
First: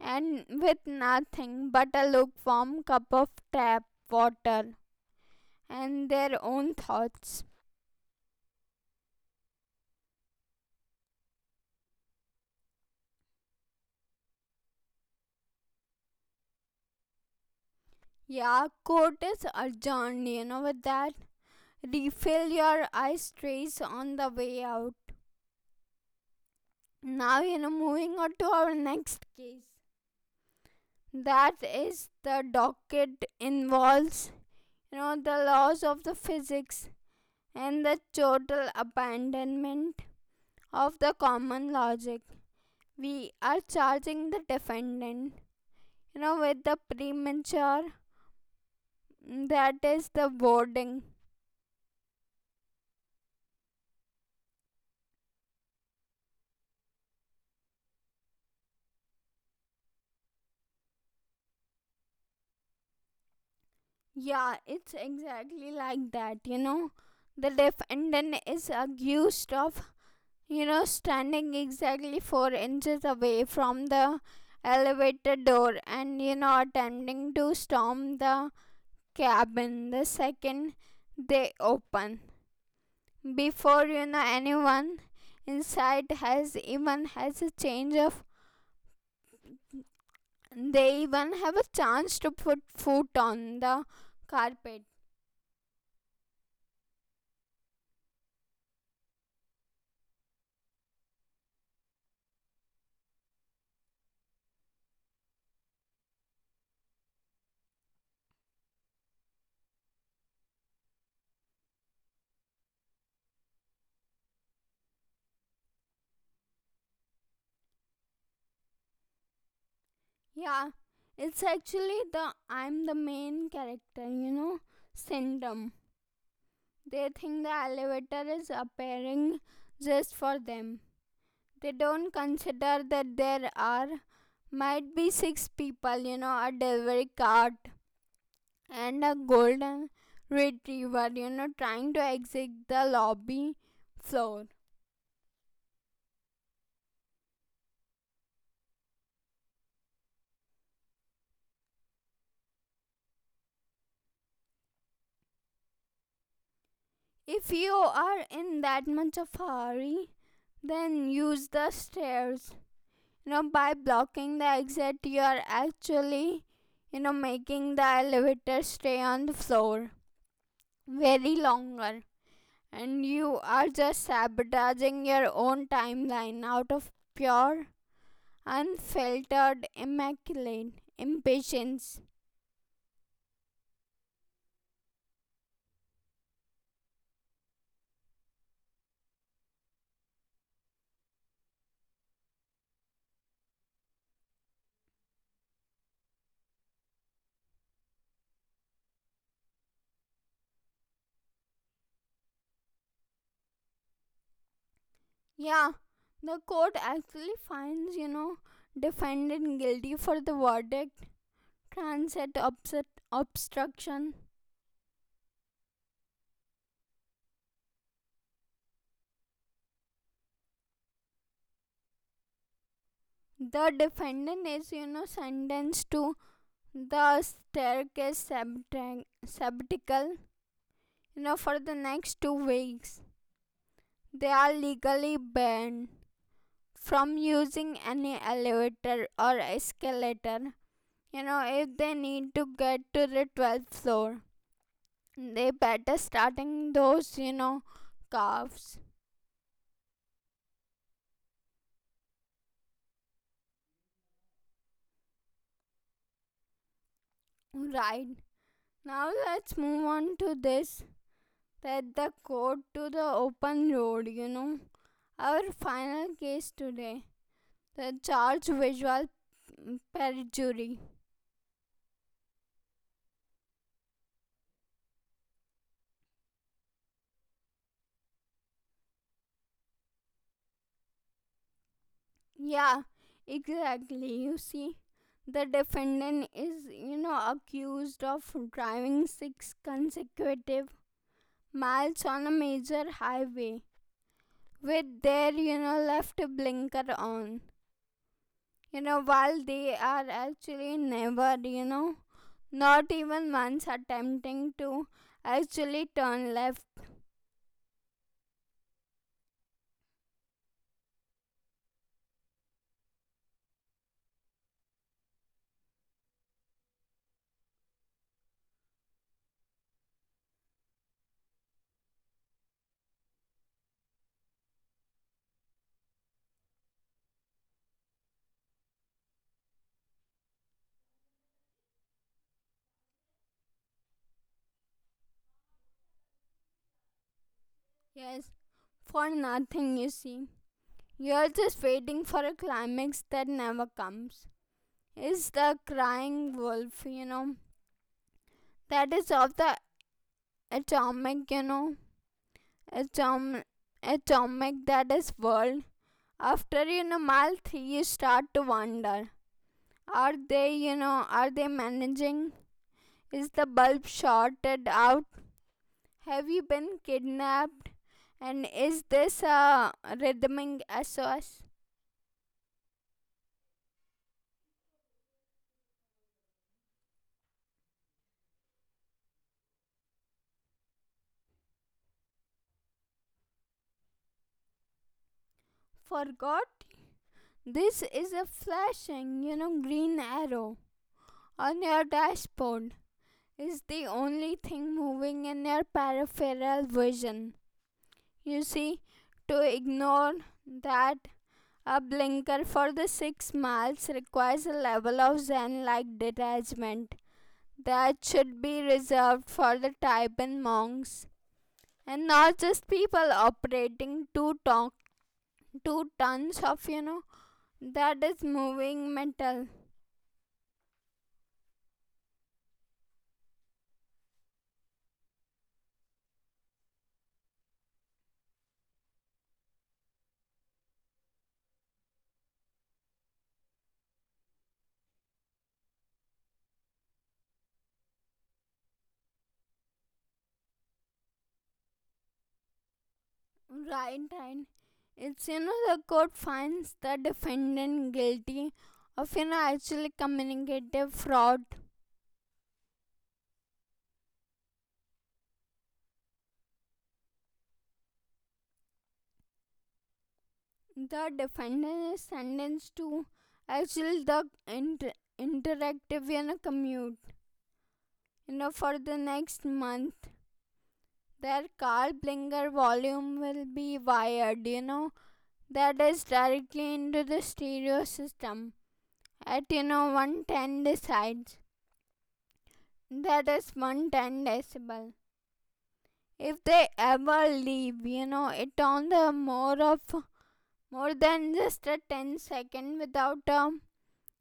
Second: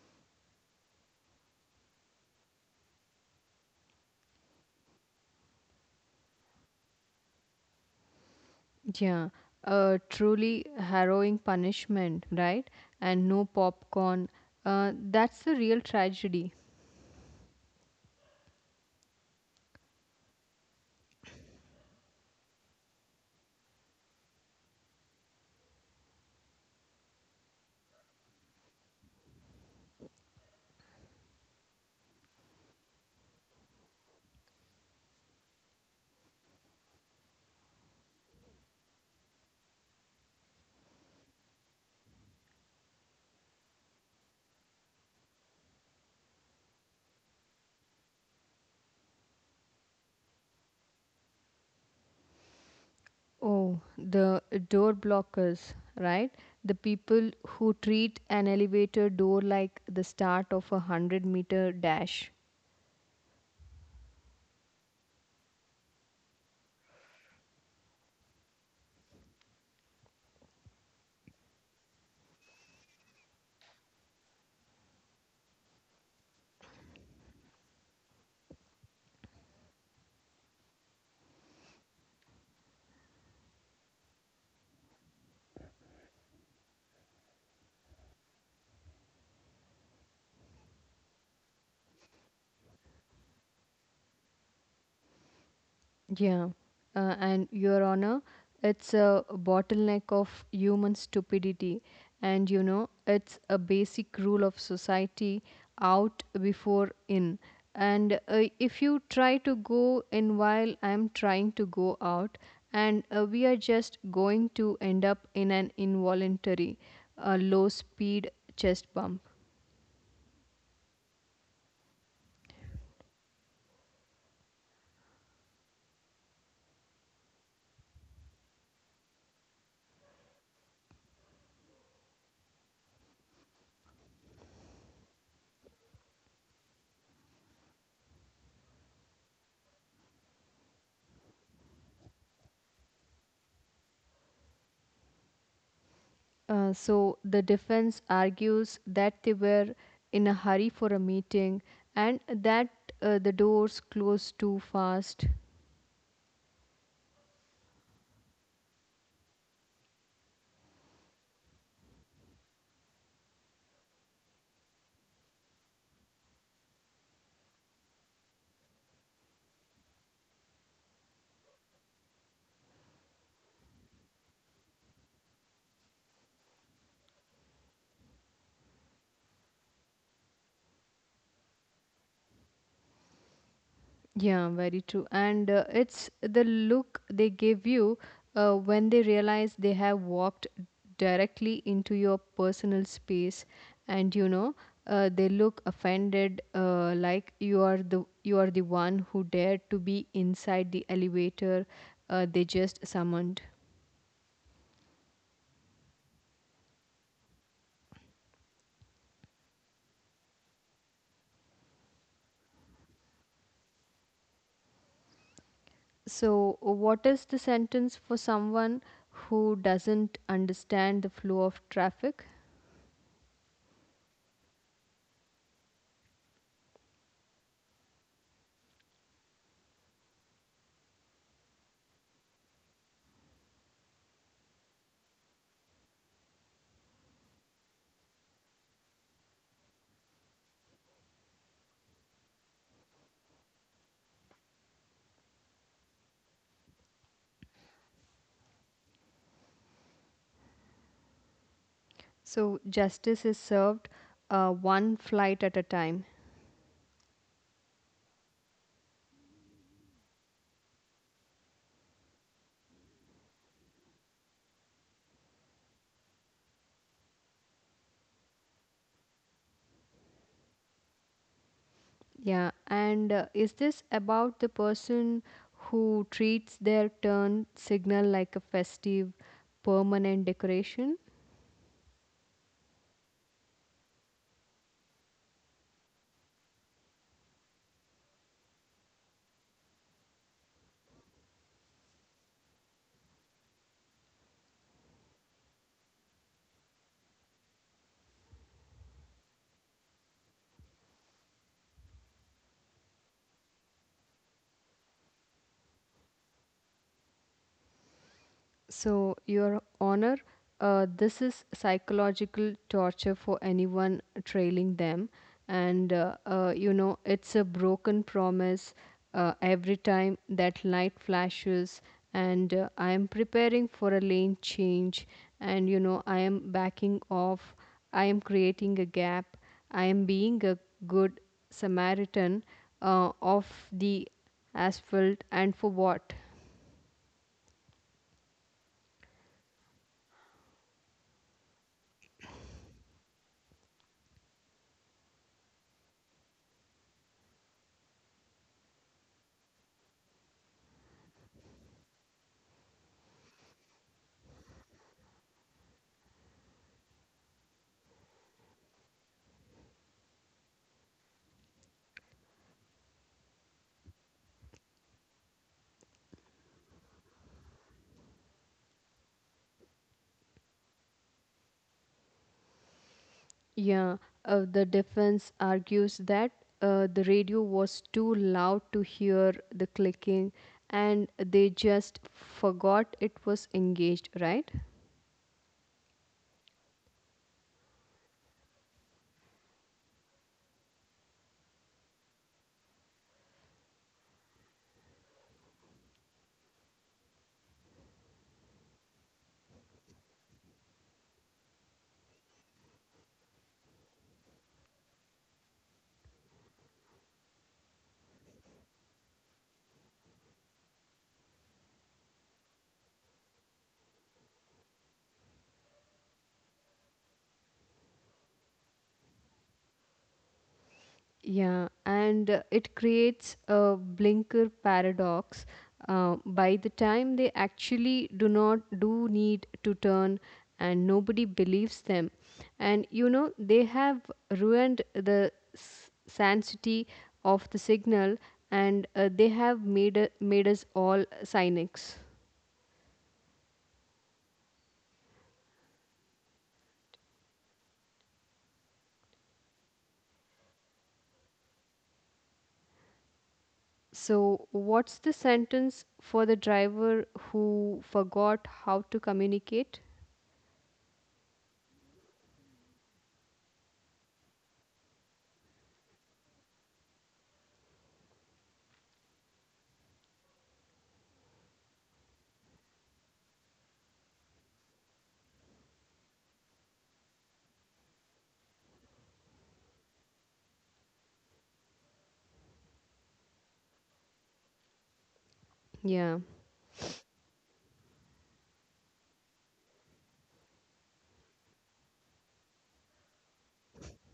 Speaker 1: And with nothing but a lukewarm cup of tap water and their own thoughts.
Speaker 2: Yeah, a truly harrowing punishment, right? And no popcorn. Uh, that's the real tragedy.
Speaker 1: Yeah, court is adjourned, you know, with that. Refill your ice trays on the way out. Now, you know, moving on to our next case. That is the docket involves, you know, the laws of the physics and the total abandonment of the common logic. We are charging the defendant, you know, with the premature, that is the boarding.
Speaker 2: Oh, the door blockers, right? The people who treat an elevator door like the start of a one hundred meter dash.
Speaker 1: Yeah, it's exactly like that, you know. The defendant is accused of, you know, standing exactly four inches away from the elevator door and, you know, attempting to storm the cabin the second they open. Before, you know, anyone inside has even has a change of, they even have a chance to put foot on the carpet.
Speaker 2: Yeah, uh, and Your Honor, it's a bottleneck of human stupidity, and you know, it's a basic rule of society: out before in. And uh, if you try to go in while I'm trying to go out, and uh, we are just going to end up in an involuntary, uh, low speed chest bump.
Speaker 1: Yeah, it's actually the I'm the main character, you know, syndrome. They think the elevator is appearing just for them. They don't consider that there are might be six people, you know, a delivery cart and a golden retriever, you know, trying to exit the lobby floor.
Speaker 2: Uh, so the defense argues that they were in a hurry for a meeting and that uh, the doors closed too fast.
Speaker 1: If you are in that much of a hurry, then use the stairs. You know, by blocking the exit, you are actually, you know, making the elevator stay on the floor very longer. And you are just sabotaging your own timeline out of pure, unfiltered, immaculate impatience.
Speaker 2: Yeah, very true. And uh, it's the look they give you uh, when they realize they have walked directly into your personal space, and you know uh, they look offended, uh, like you are the you are the one who dared to be inside the elevator uh, they just summoned.
Speaker 1: Yeah, the court actually finds, you know, defendant guilty for the verdict, transit obst- obstruction.
Speaker 2: So, what is the sentence for someone who doesn't understand the flow of traffic?
Speaker 1: The defendant is, you know, sentenced to the staircase septic- septical, you know, for the next two weeks. They are legally banned from using any elevator or escalator, you know, if they need to get to the twelfth floor. They better starting those, you know, calves.
Speaker 2: So, justice is served uh, one flight at a time.
Speaker 1: Right, now let's move on to this, that the court to the open road, you know, our final case today. The charge, visual perjury.
Speaker 2: Yeah, and uh, is this about the person who treats their turn signal like a festive, permanent decoration?
Speaker 1: Yeah, exactly. You see, the defendant is, you know, accused of driving six consecutive miles on a major highway with their, you know, left blinker on. You know, while they are actually never, you know, not even once attempting to actually turn left.
Speaker 2: So, Your Honor, uh, this is psychological torture for anyone trailing them. And, uh, uh, you know, it's a broken promise uh, every time that light flashes. And uh, I am preparing for a lane change. And, you know, I am backing off. I am creating a gap. I am being a good Samaritan uh, of the asphalt. And for what?
Speaker 1: Yes, for nothing, you see. You're just waiting for a climax that never comes. It's the crying wolf, you know. That is of the atomic, you know, atom, atomic that is world. After, you know, mile three, you start to wonder, are they, you know, are they managing? Is the bulb shorted out? Have you been kidnapped? And is this a rhythmic S O S?
Speaker 2: Yeah, uh, the defense argues that uh, the radio was too loud to hear the clicking and they just forgot it was engaged, right?
Speaker 1: Forgot? This is a flashing, you know, green arrow on your dashboard. Is the only thing moving in your peripheral vision. You see, to ignore that a blinker for the six miles requires a level of zen like detachment, that should be reserved for the Tibetan monks and not just people operating two, ton- two tons of, you know, that is moving metal.
Speaker 2: Yeah, and uh, it creates a blinker paradox. Uh, by the time they actually do not do need to turn, and nobody believes them, and you know they have ruined the s- sanctity of the signal, and uh, they have made u- made us all cynics.
Speaker 1: Right, right. It's, you know, the court finds the defendant guilty of, you know, actually communicative fraud.
Speaker 2: So, what's the sentence for the driver who forgot how to communicate?
Speaker 1: The defendant is sentenced to actually the inter- interactive, you know, commute, you know, for the next month. Their car blinker volume will be wired, you know, that is directly into the stereo system at, you know, one ten decides. That is one ten decibel.
Speaker 2: Yeah.
Speaker 1: If they ever leave, you know, it on the more of more than just a ten second without a,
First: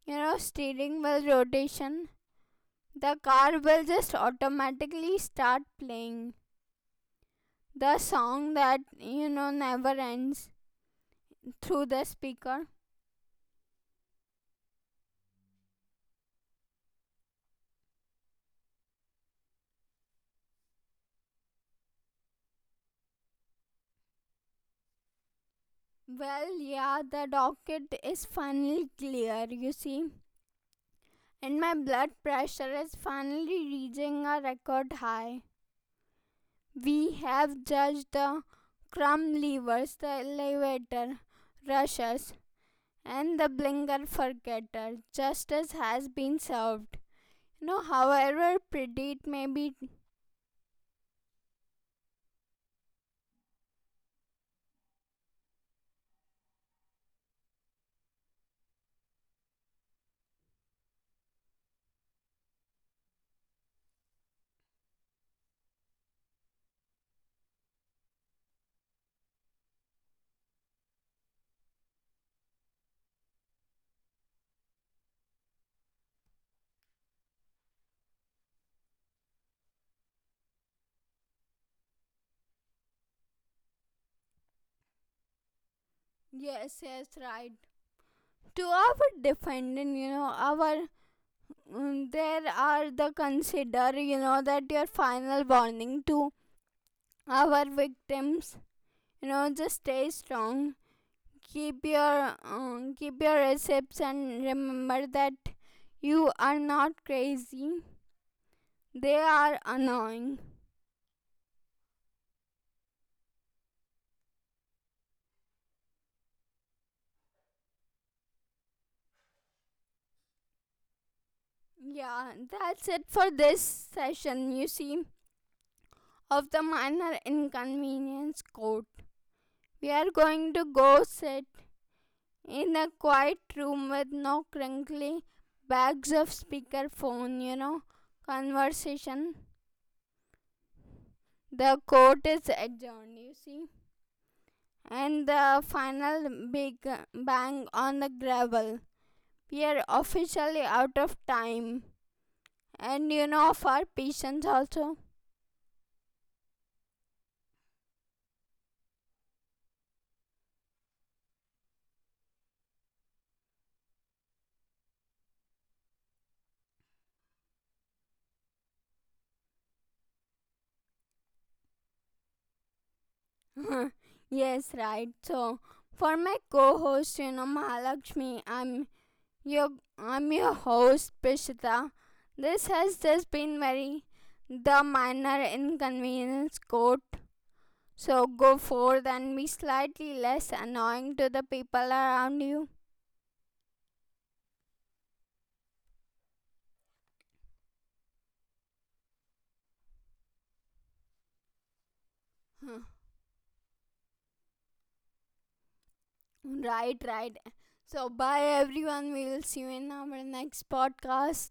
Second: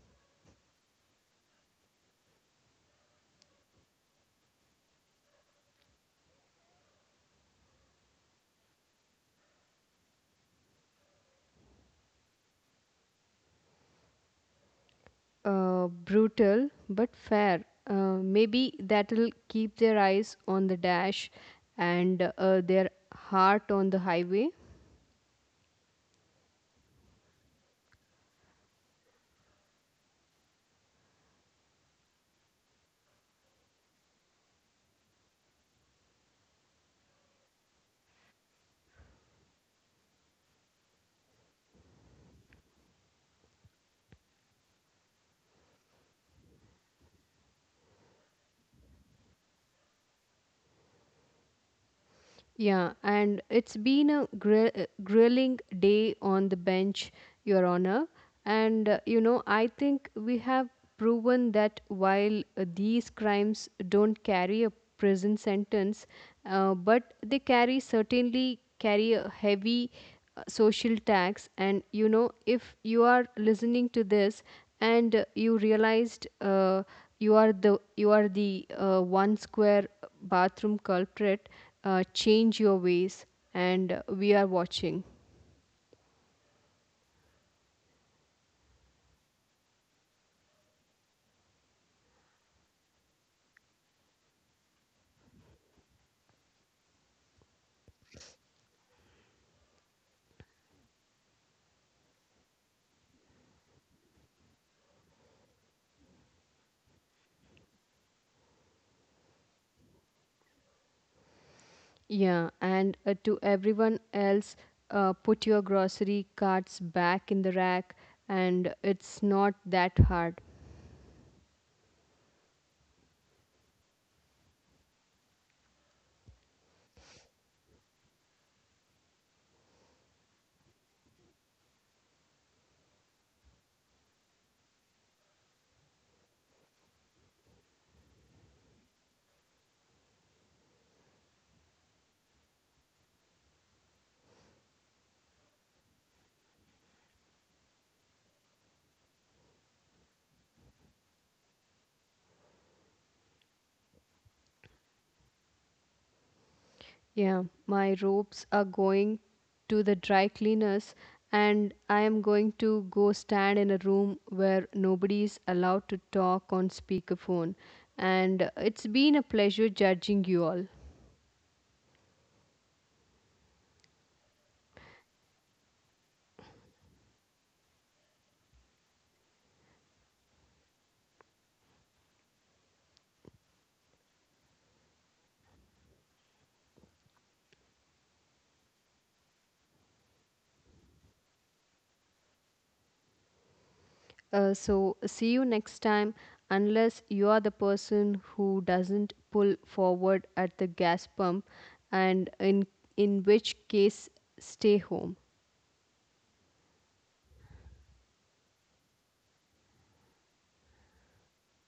Speaker 1: you know, steering wheel rotation, the car will just automatically start playing the song that, you know, never ends through the speaker.
Speaker 2: uh, Brutal but fair. Uh, maybe that'll keep their eyes on the dash and uh, their heart on the highway.
Speaker 1: Well, yeah, the docket is finally clear, you see, and my blood pressure is finally reaching a record high. We have judged the crumb levers, the elevator rushers, and the blinker forgetter. Justice has been served. No, however pretty it may be.
Speaker 2: Yeah, and it's been a gri- uh, grilling day on the bench, Your Honor. And uh, you know, I think we have proven that while uh, these crimes don't carry a prison sentence, uh, but they carry certainly carry a heavy uh, social tax, and you know, if you are listening to this and uh, you realized uh, you are the you are the uh, one square bathroom culprit, uh, change your ways and uh, we are watching.
Speaker 1: Yes, yes, right. To our defendant, you know, our, mm, there are the consider, you know, that your final warning to our victims, you know, just stay strong. Keep your um, keep your receipts and remember that you are not crazy, they are annoying.
Speaker 2: Yeah, and uh, to everyone else, uh, put your grocery carts back in the rack, and it's not that hard.
Speaker 1: Yeah, that's it for this session. You see, of the minor inconvenience code, we are going to go sit in a quiet room with no crinkly bags of speakerphone, you know, conversation. The court is adjourned, you see. And the final big bang on the gravel. We are officially out of time. And you know, for our patience also.
Speaker 2: Yeah, my robes are going to the dry cleaners, and I am going to go stand in a room where nobody is allowed to talk on speakerphone. And uh, it's been a pleasure judging you all.
Speaker 1: Yes, right. So, for my co host, you know, Mahalakshmi, I'm, yup, I'm your host Prishita. This has just been very the minor inconvenience quote. So go forth and be slightly less annoying to the people around you.
Speaker 2: Uh, so, see you next time, unless you are the person who doesn't pull forward at the gas pump, and in,
Speaker 1: Huh.
Speaker 2: in which case, stay home.
Speaker 1: Right, right. So bye everyone. We'll see you in our next podcast.